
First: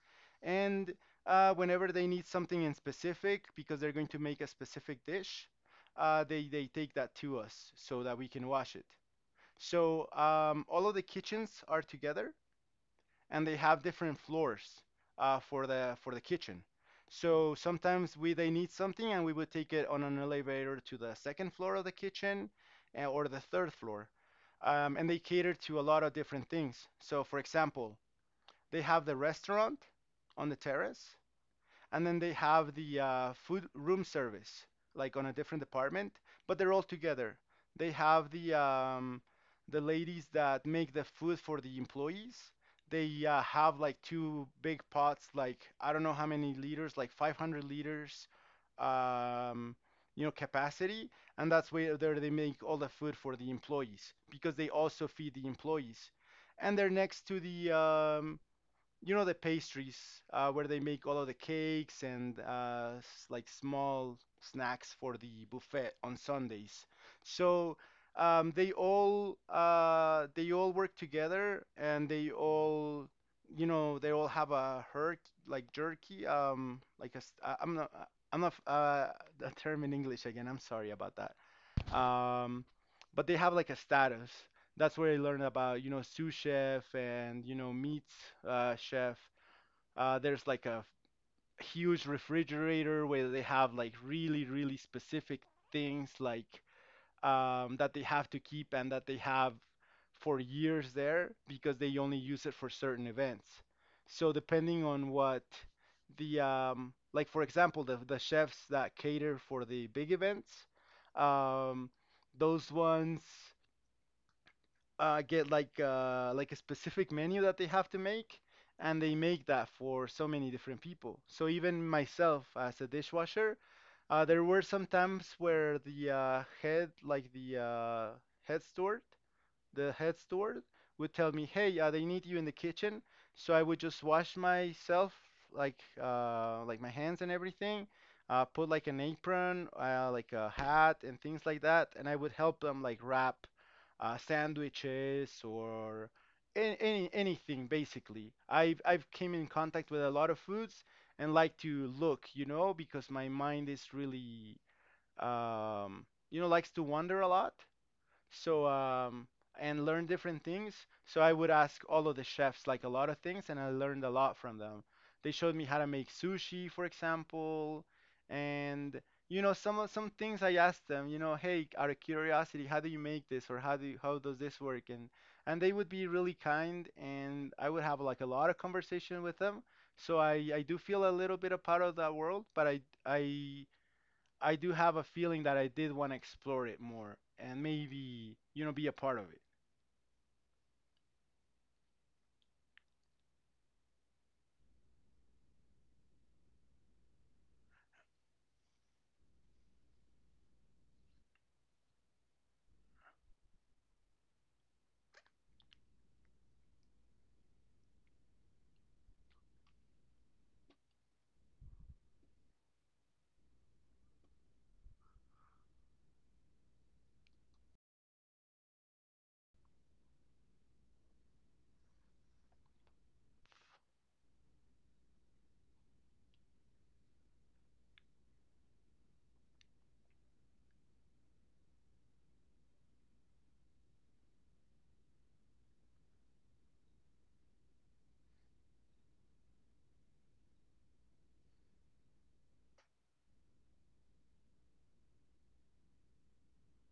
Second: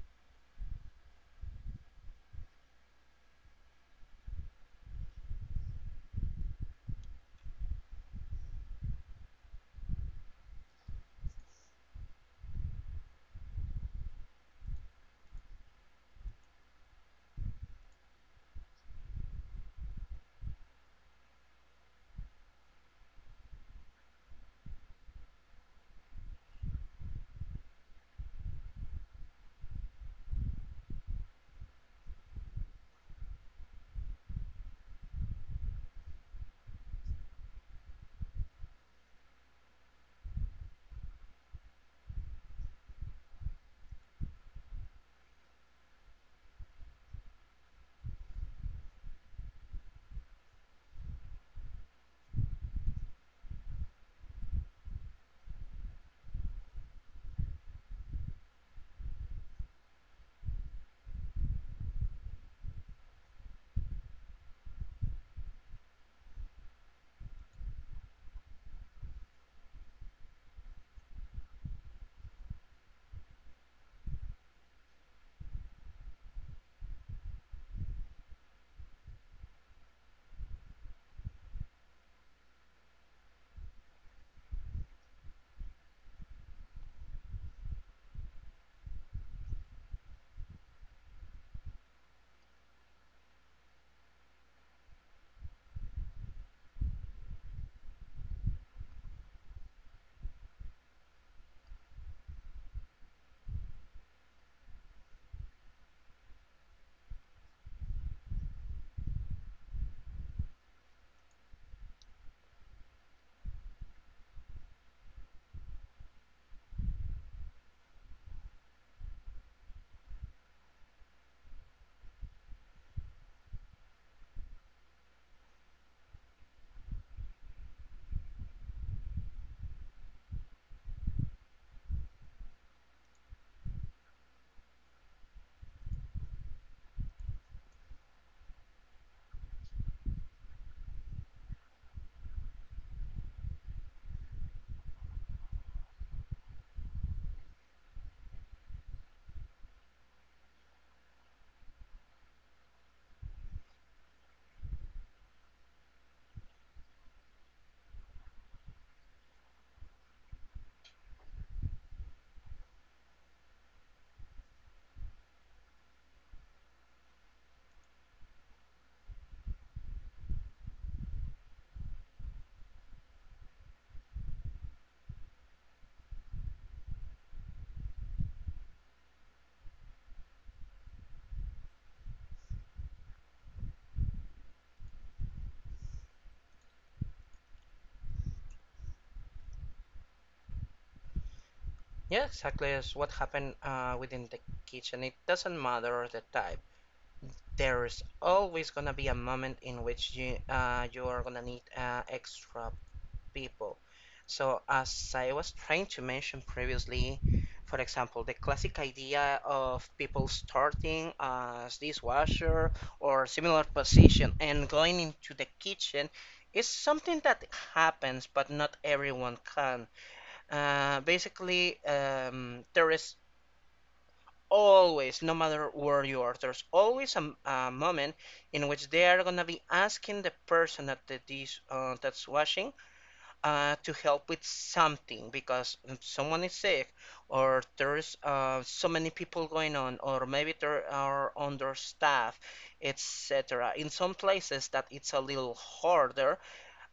A: And uh, whenever they need something in specific because they're going to make a specific dish, uh, they they take that to us so that we can wash it. So um, all of the kitchens are together, and they have different floors uh, for the for the kitchen. So sometimes we they need something, and we would take it on an elevator to the second floor of the kitchen, uh, or the third floor. Um, and they cater to a lot of different things. So for example, they have the restaurant on the terrace, and then they have the uh, food room service like on a different department, but they're all together. They have the um, the ladies that make the food for the employees. They uh, have like two big pots, like I don't know how many liters, like five hundred liters, um, you know, capacity, and that's where there they make all the food for the employees, because they also feed the employees. And they're next to the um, you know the pastries, uh, where they make all of the cakes and uh, s- like small snacks for the buffet on Sundays. So um, they all uh, they all work together, and they all you know they all have a herd like jerky, um like a, s- uh, I'm not uh, I'm not uh, the term in English again. I'm sorry about um, but they have like a status. That's where I learned about you know sous chef and you know meats uh, chef. Uh, there's like a huge refrigerator where they have like really really specific things like, um, that they have to keep and that they have for years there, because they only use it for certain events. So depending on what the um, like for example the the chefs that cater for the big events, um, those ones uh, get like uh, like a specific menu that they have to make, and they make that for so many different people. So even myself as a dishwasher, uh, there were some times where the uh, head, like the uh, head store, the head steward would tell me, "Hey, uh, they need you in the kitchen." So I would just wash myself, like uh, like my hands and everything, uh, put like an apron, uh, like a hat and things like that, and I would help them like wrap uh, sandwiches or any, any anything basically. I've I've came in contact with a lot of foods, and like to look, you know, because my mind is really, um, you know, likes to wander a lot. So um, and learn different things. So I would ask all of the chefs like a lot of things, and I learned a lot from them. They showed me how to make sushi, for example, and you know some of- some things I asked them. You know, hey, out of curiosity, how do you make this, or how do you, how does this work? And and they would be really kind, and I would have like a lot of conversation with them. So I I do feel a little bit a part of that world, but I I I do have a feeling that I did want to explore it more and maybe, you know, be a part of it.
B: yeah, exactly. Is what happened uh, within the kitchen. It doesn't matter the type. There is always gonna be a moment in which you uh, you are gonna need uh, extra people. So, as I was trying to mention previously, for example, the classic idea of people starting as dishwasher or similar position and going into the kitchen is something that happens, but not everyone can. Uh, basically, um, there is always, no matter where you are, there's always a, a moment in which they are gonna be asking the person at the dish uh, that's washing uh, to help with something. Because someone is sick, or there's uh, so many people going on, or maybe there are understaffed, etc. in some places that it's a little harder.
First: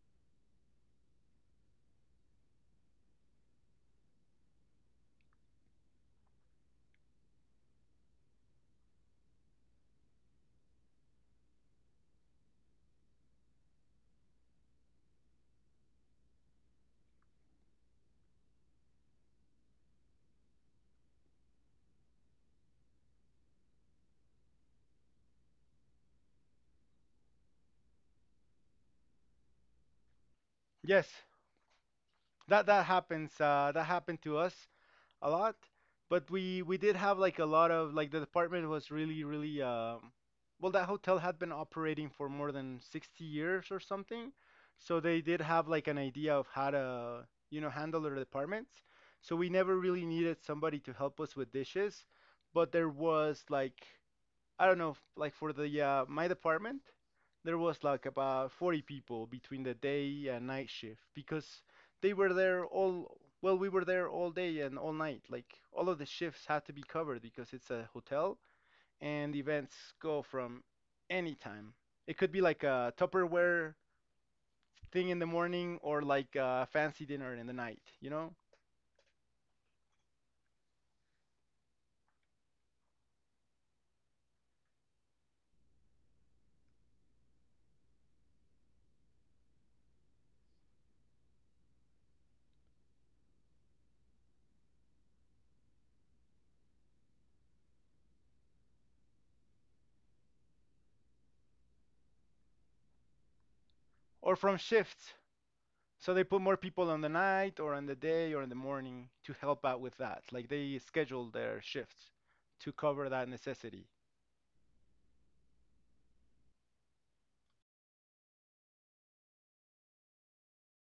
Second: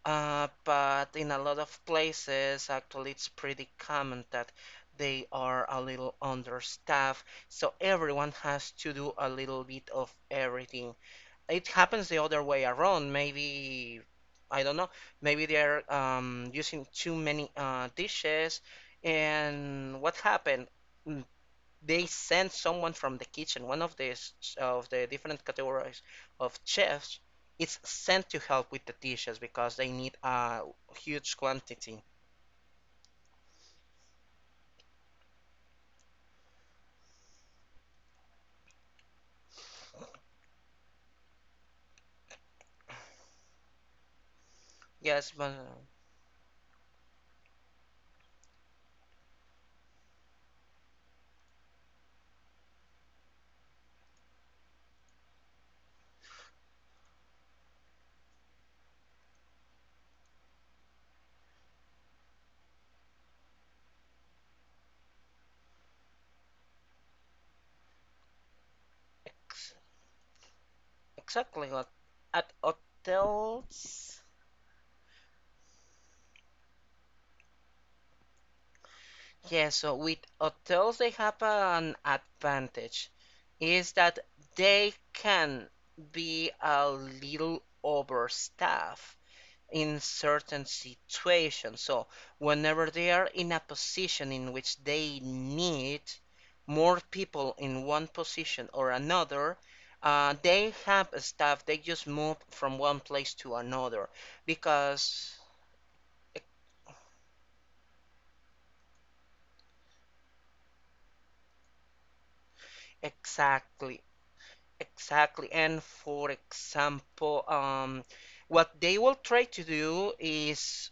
B: uh, But in a lot of places actually it's pretty common that they are a little understaffed, so everyone has to do a little bit of everything. It happens the other way around. Maybe I don't know. Maybe they're um, using too many uh, dishes, and what happened? Mm, they sent someone from the kitchen. One of these of the different categories of chefs it's sent to help with the dishes because they need a
A: Yes,
B: huge quantity.
A: that that happens. Uh, that happened to us a lot, but we we did have like a lot of, like the department was really really, um well, that hotel had been operating for more than sixty years or something, so they
B: Yes,
A: did
B: but
A: have
B: uh,
A: like an idea of how to you know handle their departments. So we never really needed somebody to help us with dishes, but there was like, I don't know, f- like for the uh, my department, there was like about forty people between the day and night shift, because they were there all, well, we were there all day and all night. Like all of the shifts had to be covered because it's a hotel and
B: ex
A: events go from any
B: exactly.
A: time.
B: What
A: It could be
B: at
A: like a Tupperware
B: hotels?
A: thing in the morning or like a fancy dinner in the night, you know?
B: Yeah, so with hotels, they have an advantage, is that they can be a little overstaffed in certain situations. So, whenever they are in a position in which they need more people in one position or another, uh, they have staff, they just move from one place to another
A: Or from shifts.
B: because.
A: So they put
B: e-,
A: more people on the night or on the day or in the morning to help out with that. Like they schedule their shifts to cover that necessity.
B: Exactly. Exactly. And for example, um, what they will try to do is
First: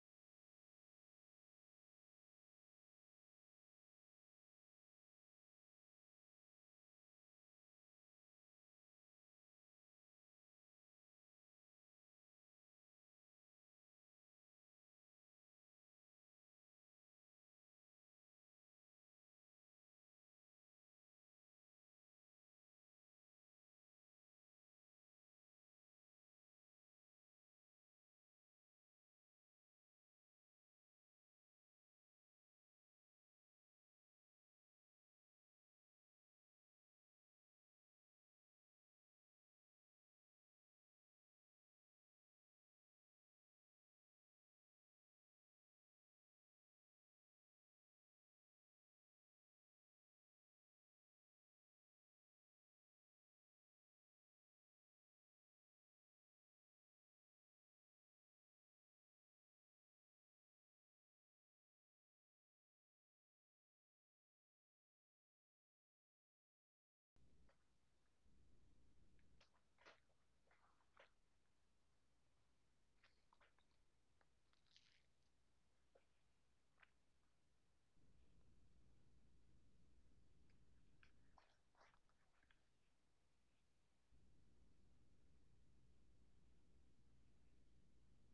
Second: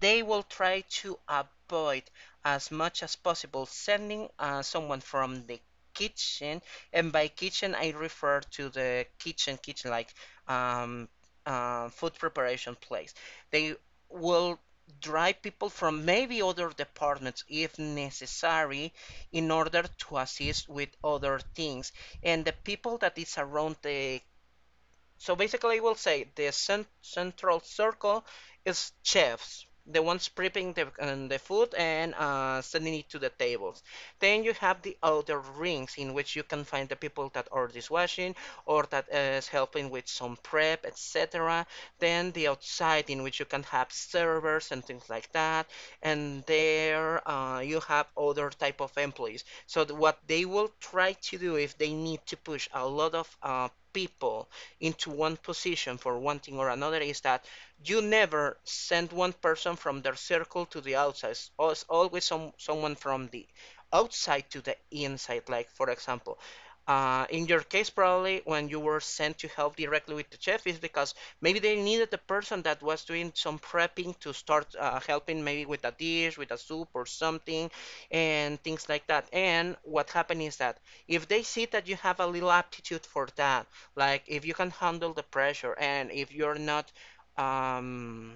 B: they will try to avoid as much as possible sending uh, someone from the kitchen. And by kitchen, I refer to the kitchen, kitchen, like, um, uh, food preparation place. They will drive people from maybe other departments if necessary in order to assist with other things. And the people that is around the, so basically, we'll say the cent- central circle is chefs, the ones prepping the, um, the food and uh, sending it to the tables. Then you have the outer rings in which you can find the people that are dishwashing or that is helping with some prep, et cetera. Then the outside in which you can have servers and things like that. And there uh, you have other type of employees. So what they will try to do if they need to push a lot of uh, people into one position for one thing or another is that you never send one person from their circle to the outside. It's always always some, someone from the outside to the inside. Like, for example, uh, in your case, probably when you were sent to help directly with the chef, is because maybe they needed the person that was doing some prepping to start uh, helping, maybe with a dish, with a soup or something, and things like that. And what happened is that if they see that you have a little aptitude for that, like if you can handle the pressure and if you're not um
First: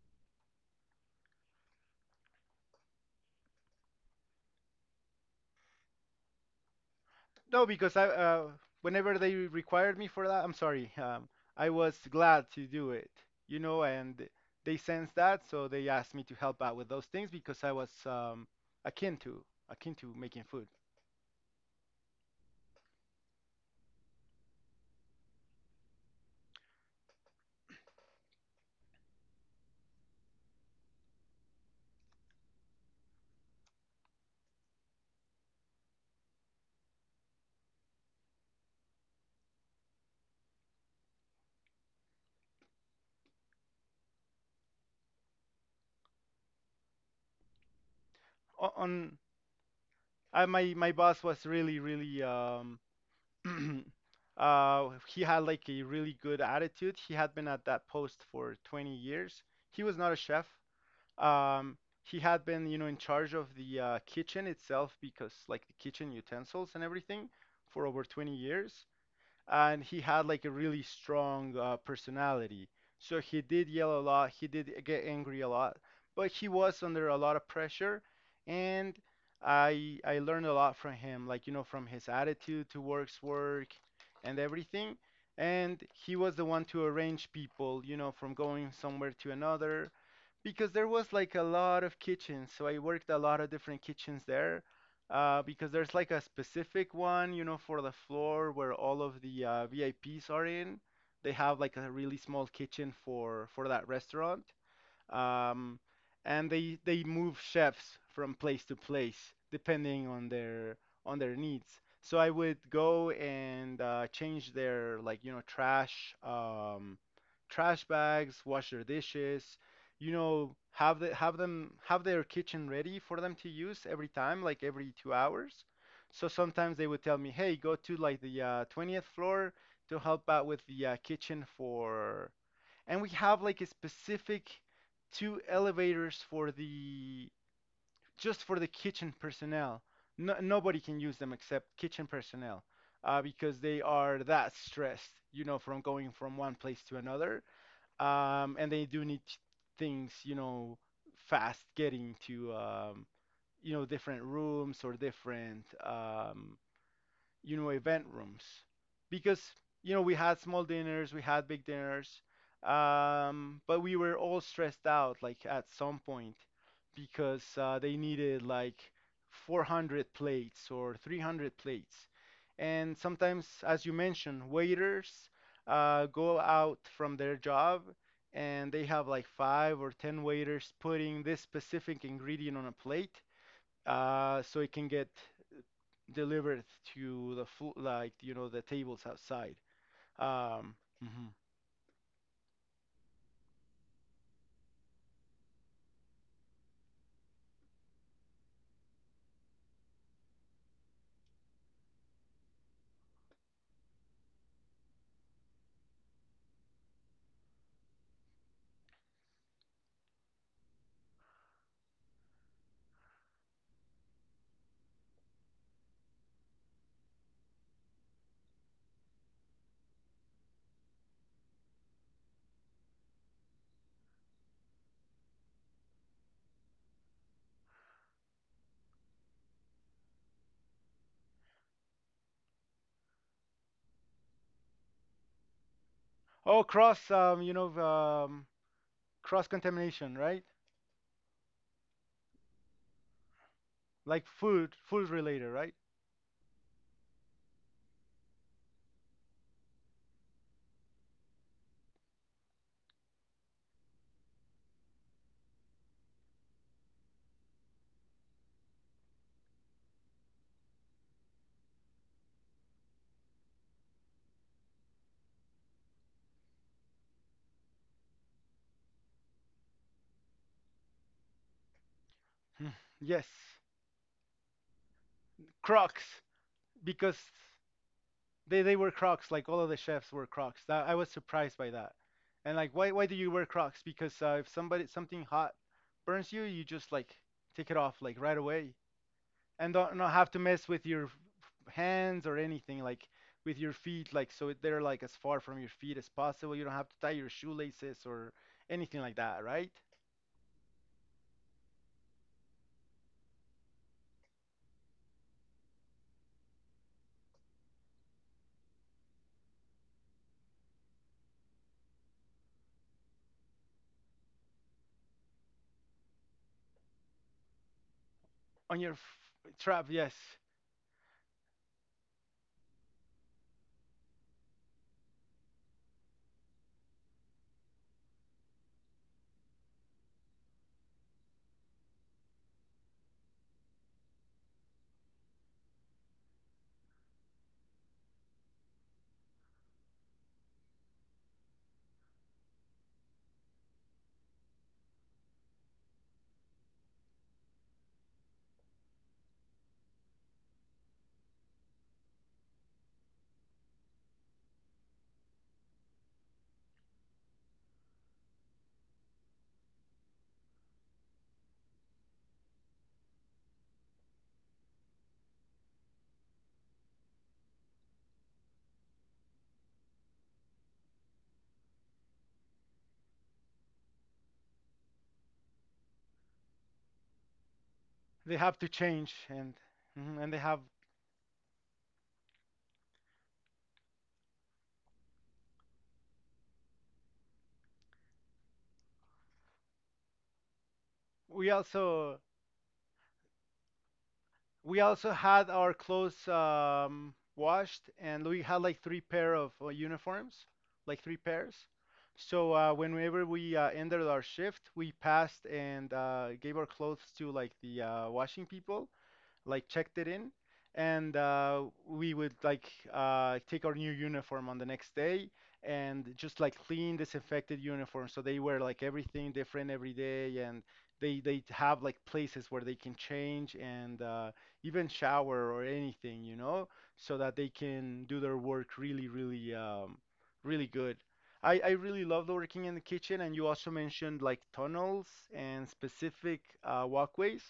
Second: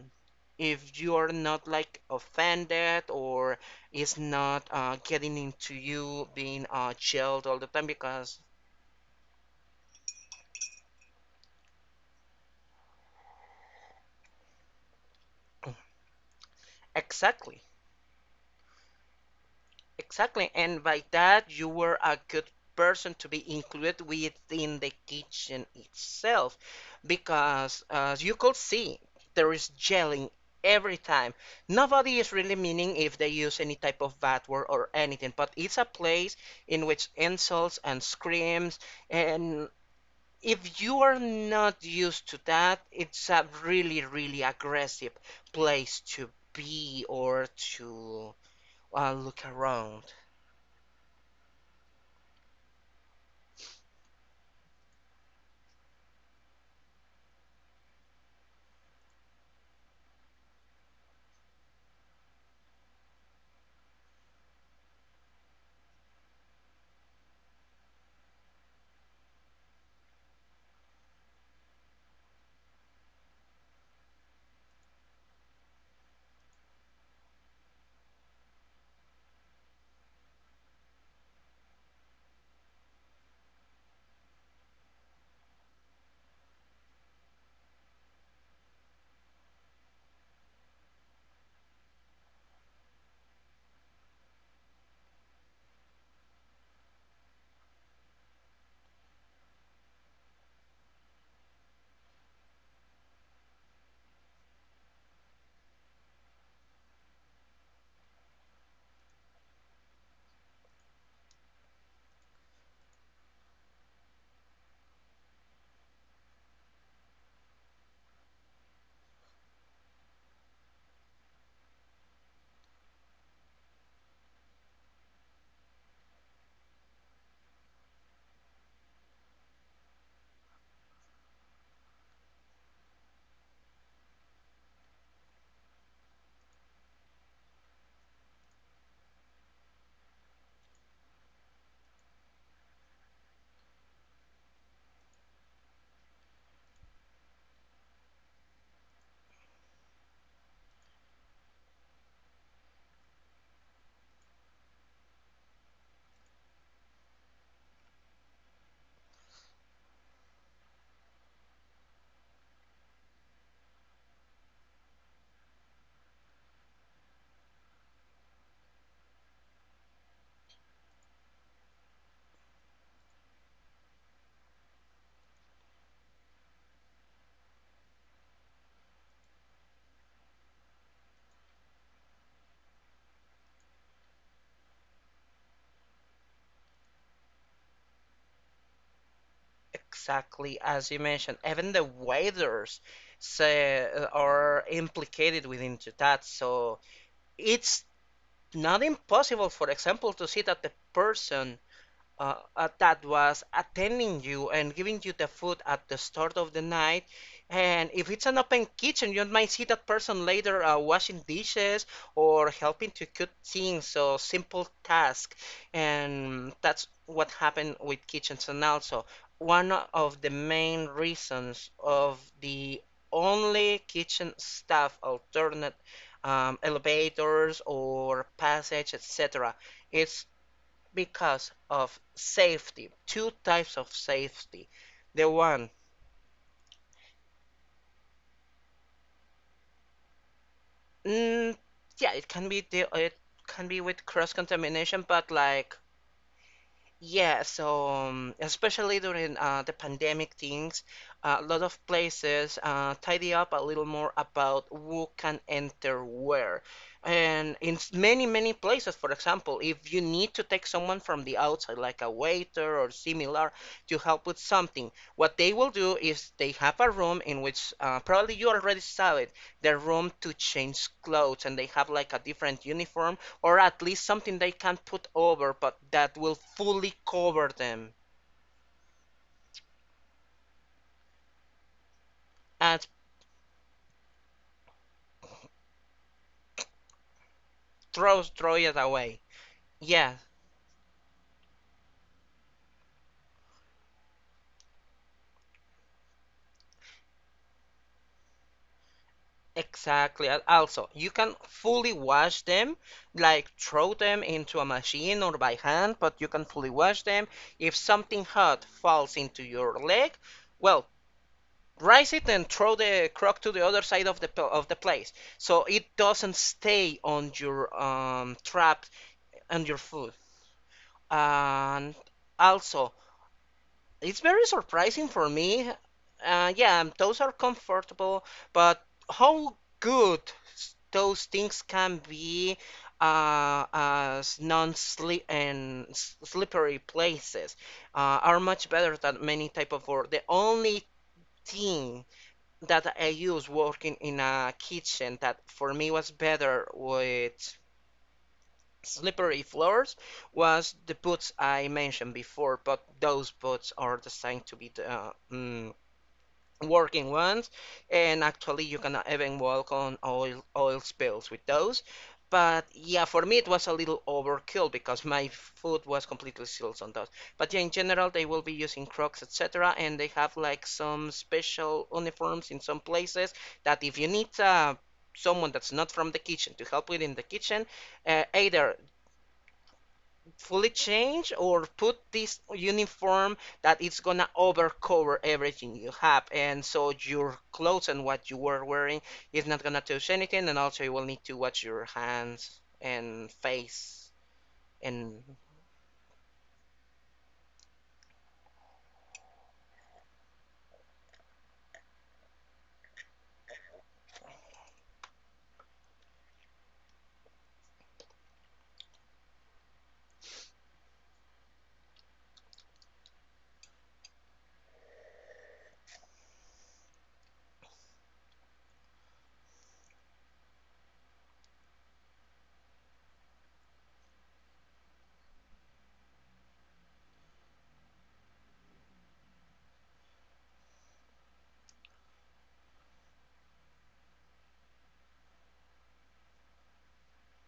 B: if you're not like offended or is not uh, getting into you being uh, jailed all
A: No,
B: the time
A: because I
B: because
A: uh, whenever they required me for that, I'm sorry, um, I was glad to do it, you know, and they sensed that, so they asked me to help out with those things
B: exactly.
A: because I was um, akin to akin to making
B: Exactly.
A: food.
B: And by that, you were a good person to be included within the kitchen itself because, as you could see, there is yelling every time. Nobody is really meaning if they use any type of bad word or anything, but it's a place in which insults and screams, and if you are not used to that, it's a really, really aggressive place to be or to
A: O-
B: uh,
A: On
B: look around.
A: I, my my boss was really really, um, uh, he had like a really good attitude. He had been at that post for twenty years. He was not a chef. Um, he had been, you know, in charge of the uh, kitchen itself, because like the kitchen utensils and everything, for over twenty years, and he had like a really strong uh, personality. So he did yell a lot, he did get angry a lot, but he was under a lot of pressure, and I I learned a lot from him, like you know from his attitude towards work and everything. And he was the one to arrange people, you know, from going somewhere to another, because there was like a lot of kitchens. So I worked a lot of different kitchens there, uh, because there's like a specific one, you know, for the floor where all of the uh, V I Ps are in. They have like a really small kitchen for for that restaurant, um, and they they move chefs from place to place depending on their on their needs. So I would go and uh, change their like you know trash, um, trash bags, wash their dishes, you know have the, have them have their kitchen ready for them to use every time, like every two hours. So sometimes they would tell me, hey, go to like the uh, twentieth floor to help out with the uh, kitchen for, and we have like a specific two elevators for the, just for the kitchen personnel. No, nobody can use them except kitchen personnel uh, because they are that stressed, you know, from going from one place to another, um, and they do need things, you know, fast getting to um, you know, different rooms or different um, you know, event rooms because, you know, we had small dinners, we had big dinners, um, but we were all stressed out like at some point because uh, they needed like four hundred plates or three hundred plates. And sometimes, as you mentioned, waiters uh, go out from their job, and they have like five or ten waiters putting this specific ingredient on a plate, uh, so it can get delivered to the food, like, you know, the tables outside.
B: Exactly
A: Um,
B: as you
A: mhm.
B: mentioned, even the waiters say, are implicated within to that. So it's not impossible, for example, to see that the person uh, uh, that was attending you and giving you the food at the start of the night. And if it's an open kitchen, you might see that person later uh, washing dishes or helping to cook things, so simple task. And that's what happened with kitchens. And also, one of the main reasons of the only kitchen staff alternate um, elevators or passage, et cetera. It's because of safety. Two types of safety. The one,
A: Oh, cross, um, you know, um, cross contamination, right?
B: mm, yeah, it can be the it can be with
A: Like
B: cross
A: food,
B: contamination,
A: food
B: but
A: related, right?
B: like yeah, so um, especially during uh, the pandemic things, uh, a lot of places uh, tidy up a little more about who can enter where. And in s- many, many places, for example, if you need to take someone from the outside, like a waiter or similar, to help with something, what they will do is they have a room in which uh, probably you already saw it, the room to change clothes, and they have like a different
A: Hmm.
B: uniform
A: Yes.
B: or at least something they can put over, but that
A: Crocs,
B: will fully
A: because
B: cover them
A: they they were Crocs. Like all of the chefs were Crocs. That I was surprised by that. And like,
B: and
A: why why do you wear Crocs? Because uh, if somebody, something hot burns you, you just like take it off like
B: throw
A: right
B: throw
A: away.
B: it away.
A: And don't not
B: Yeah,
A: have to mess with your hands or anything, like with your feet, like, so they're like as far from your feet as possible. You don't have to tie your shoelaces or anything like that, right?
B: exactly. Also, you can fully wash them, like throw them into a machine or by hand, but you can fully wash them. If something hot falls into your leg, well, rinse it and throw the crock to the other side of the of the place, so it doesn't stay on your um,
A: On
B: trap
A: your f-
B: and your
A: trap,
B: food.
A: yes.
B: And also, it's very surprising for me. Uh, yeah, those are comfortable, but how good those things can be uh, as non-slip and s- slippery places uh, are much better than many type of work. The only thing that I use working in a kitchen that for me was better with slippery floors was the boots I mentioned before, but those boots are designed to be the uh, mm, working ones, and actually you cannot even walk on oil oil spills with those. But yeah, for me it was a little overkill because my foot was completely sealed on those. But yeah, in general they will be using Crocs, et cetera, and they have like some special uniforms in some places that if you need uh, someone that's not from the kitchen to help with in the kitchen, uh,
A: They have to
B: either
A: change, and mhm, and they have,
B: fully change or put this uniform that it's gonna overcover everything you have and so your clothes and what you were wearing is not gonna touch anything and also you will need to
A: we
B: watch your
A: also
B: hands and face
A: we also
B: and
A: had our clothes um, washed, and we had like three pair of uh, uniforms, like three pairs. So uh, whenever we uh, ended our shift, we passed and uh, gave our clothes to like the uh, washing people, like checked it in, and uh, we would like uh, take our new uniform on the next day, and just like clean, disinfected uniform. So they wear like everything different every day, and they they have like places where they can change and uh, even shower or anything, you know, so that they can do their work really, really, um, really good. I, I really loved working in the kitchen, and you also mentioned like tunnels and specific uh, walkways.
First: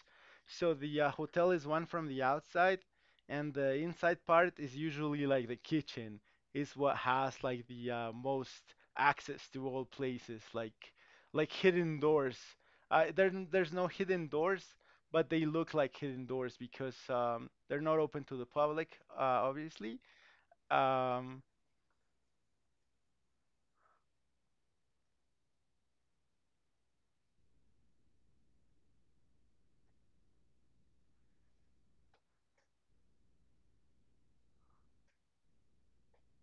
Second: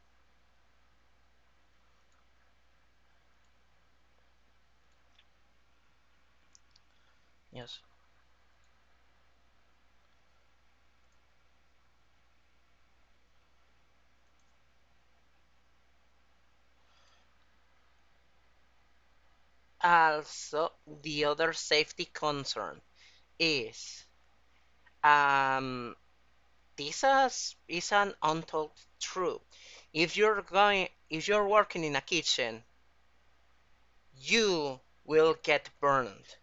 A: So the uh, hotel is one from the outside, and the inside part is usually like the kitchen is what has like
B: yes
A: the uh, most access to all places, like like hidden doors. Uh, there n- there's no hidden doors, but they look like hidden doors because um, they're not open to the public, uh, obviously.
B: also the
A: Um,
B: other safety concern is um this is, is an untold truth if you're going if you're working in a kitchen you will get burned.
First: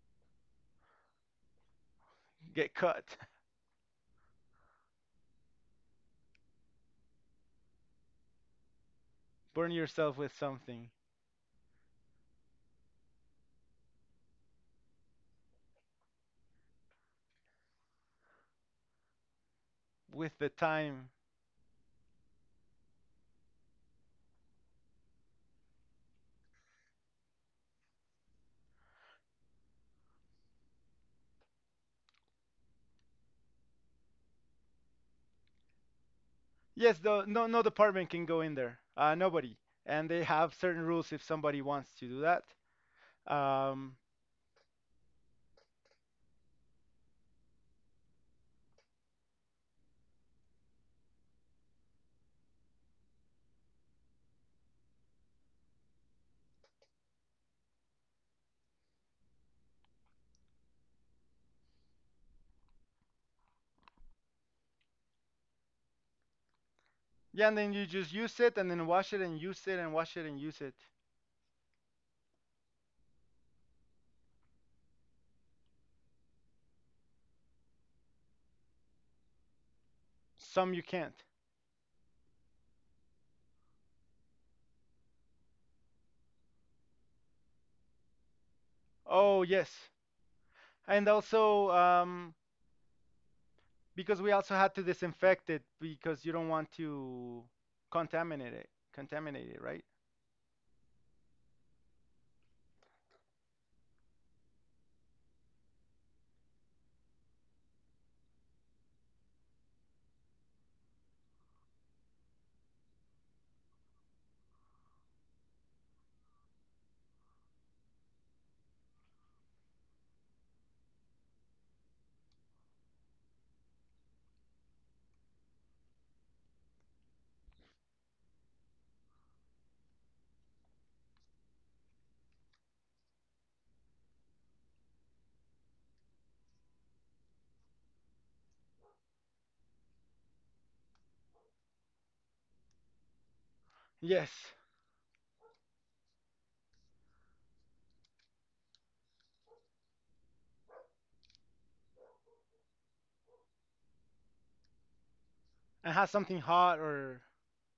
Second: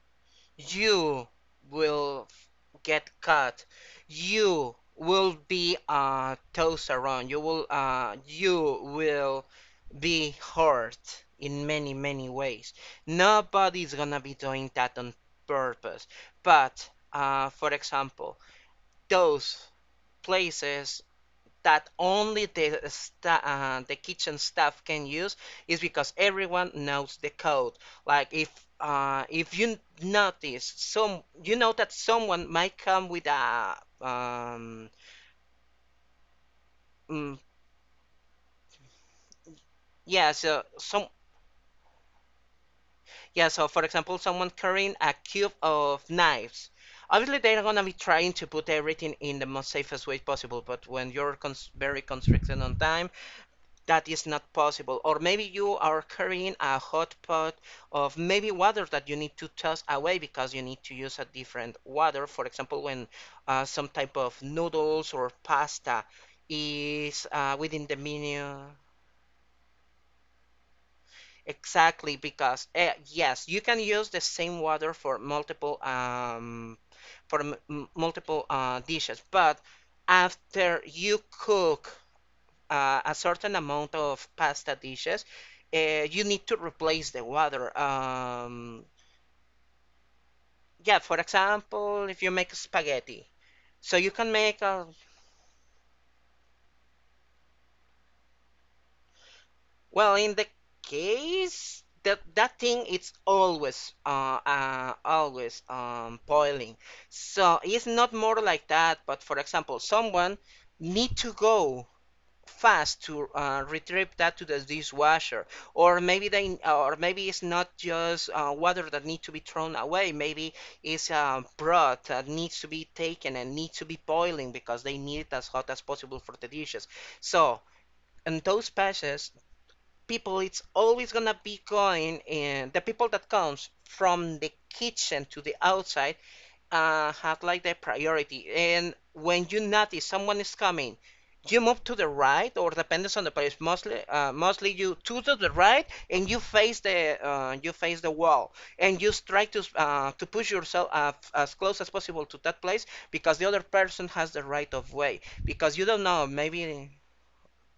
B: You will
A: get cut,
B: get cut. You will be uh, tossed around. You will uh, you will
A: burn yourself
B: be
A: with something,
B: hurt in many many ways. Nobody's gonna be doing that on purpose. But uh, for example, those
A: with the
B: places
A: time.
B: that only the sta- uh, the kitchen staff can use is because everyone knows the code. Like if uh, if you notice some, you know that someone might come with a um,
A: Yes, though
B: mm,
A: no no department can go in there. Uh, nobody, and they
B: yeah.
A: have
B: So
A: certain
B: some
A: rules if somebody wants to do that.
B: yeah. So for
A: Um,
B: example, someone carrying a cube of knives. Obviously, they're gonna be trying to put everything in the most safest way possible. But when you're cons- very constricted on time, that is not possible. Or maybe you are carrying a hot pot of maybe water that you need to toss away because you need to use a different water. For example, when uh, some type of noodles or pasta is
A: yeah, and
B: uh,
A: then you
B: within the
A: just use it,
B: menu.
A: and then wash it, and use it, and wash it, and use it.
B: Exactly, because uh, yes, you can use the same water for multiple um, for m multiple uh, dishes, but
A: Some you
B: after
A: can't.
B: you cook uh, a certain amount of pasta dishes, uh, you need to replace the water. Um,
A: Oh yes,
B: yeah,
A: and
B: for
A: also,
B: example, if you
A: um,
B: make spaghetti, so you
A: because
B: can
A: we also
B: make
A: had to
B: a
A: disinfect it because you don't want to contaminate it. Contaminate it, right?
B: well, in the case that that thing it's always uh, uh always um boiling. So it's not more like that, but for example, someone need to go fast to uh, retrieve that to the dishwasher or maybe they or maybe it's not just uh, water that needs to be thrown away maybe it's uh, broth that needs to be taken and needs to be boiling because they need it as hot as possible for the dishes so in those patches people it's always gonna be going in the people that comes from the kitchen to the outside uh, have like the priority. And when you notice someone is coming, you move to the right, or depends on the place. Mostly, uh,
A: Yes,
B: mostly you two to the right, and you face the uh, you face the wall, and you try to uh, to push yourself uh, as close as possible to that place because the other person has the right of way. Because you
A: and
B: don't
A: have
B: know,
A: something hot
B: maybe
A: or.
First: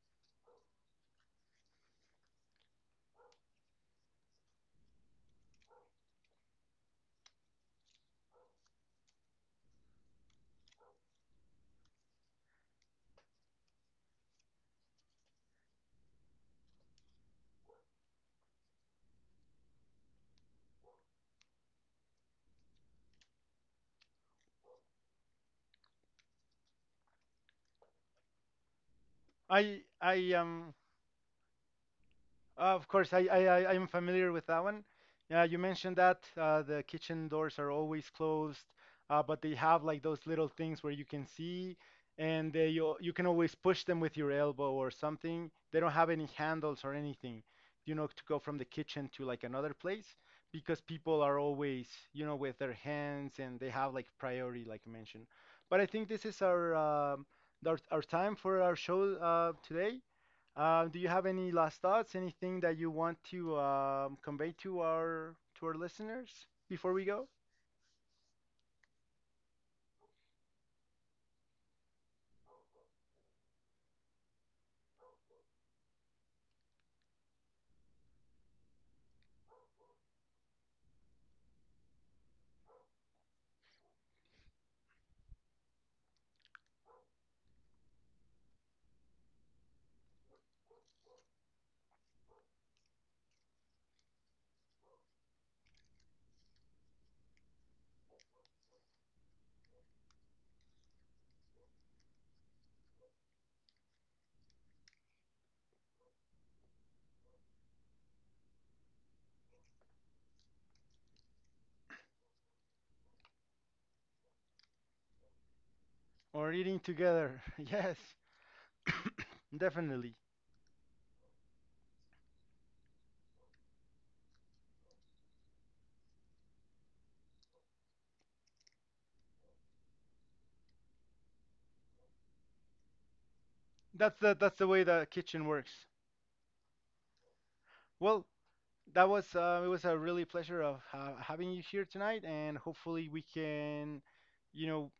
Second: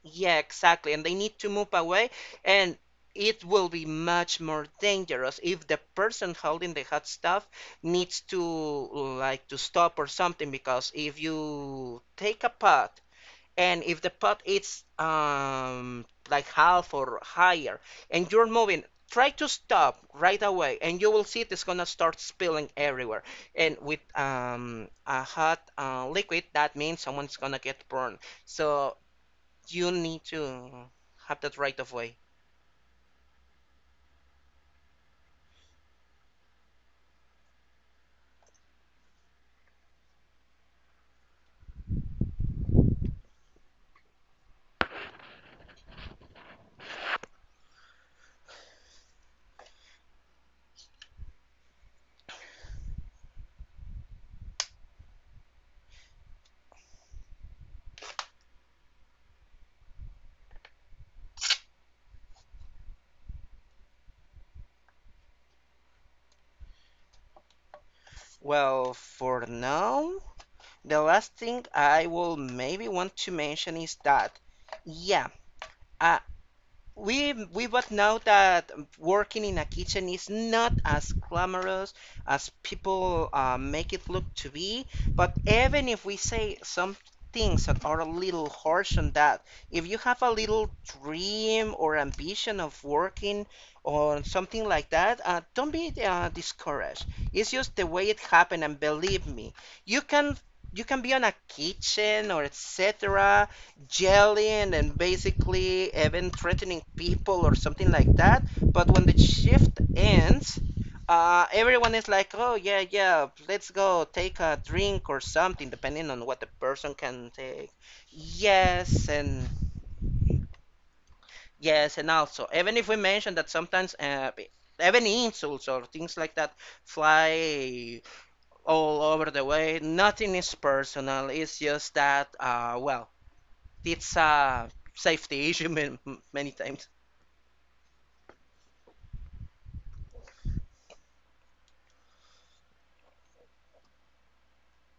B: yeah, exactly. And they need to move away, and it will be much more dangerous if the person holding the hot stuff needs to like to stop or something because if you take a pot and if the pot is um like half or higher and you're moving, try to stop right away and you will see it's gonna start spilling everywhere. And with um a hot uh, liquid, that means someone's gonna get burned. So
A: I
B: you need
A: I um
B: to have that right of way.
A: uh, of course, I, I, I am familiar with that one. Yeah, you mentioned that uh, the kitchen doors are always closed, uh, but they have like those little things where you can see, and uh, you you can always push them with your elbow or something. They don't have any handles or anything, you know, to go from the kitchen to like another place because people are always, you know, with their hands, and they have like priority, like you mentioned. But I think this is our um, our, our time for our show uh, today. Uh, do you have any last thoughts? Anything that you want to um, convey to our to our listeners before we go?
B: Well, for now, the last thing I will maybe want to mention is that, yeah, uh, we we both know that working in a kitchen is not as glamorous as people uh, make it look to be. But even if we say some things that are a little harsh on that, if you have a little dream or ambition of working or something like that, uh, don't be uh, discouraged. It's just the way it happened, and believe me, you can. You can be on a kitchen or et cetera. Yelling and basically even threatening people or something like that. But when the shift ends, uh, everyone is like, oh, yeah, yeah, let's go take a drink or something, depending on what the
A: Or eating
B: person can
A: together?
B: take.
A: Yes,
B: Yes, and
A: definitely.
B: yes, and also, even if we mention that sometimes uh, even insults or things like that fly all over the way, nothing is personal. It's just that, uh, well, it's
A: That's the, that's the
B: a
A: way the kitchen
B: safety issue
A: works.
B: man- many times.
A: Well, that was uh, it was a really pleasure of uh, having you here tonight, and hopefully we can, you know,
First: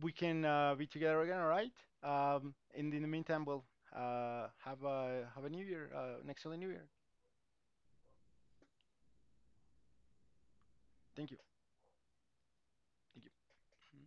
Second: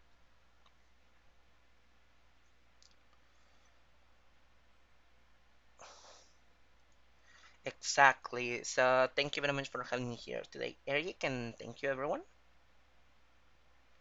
A: we can uh, be together again. All right. Um, and in the meantime, we'll uh, have a, have a new year, uh, an excellent new year.
B: Exactly. So thank you very much for having me here today, Eric,
A: Thank you.
B: and thank you everyone.
A: Thank you.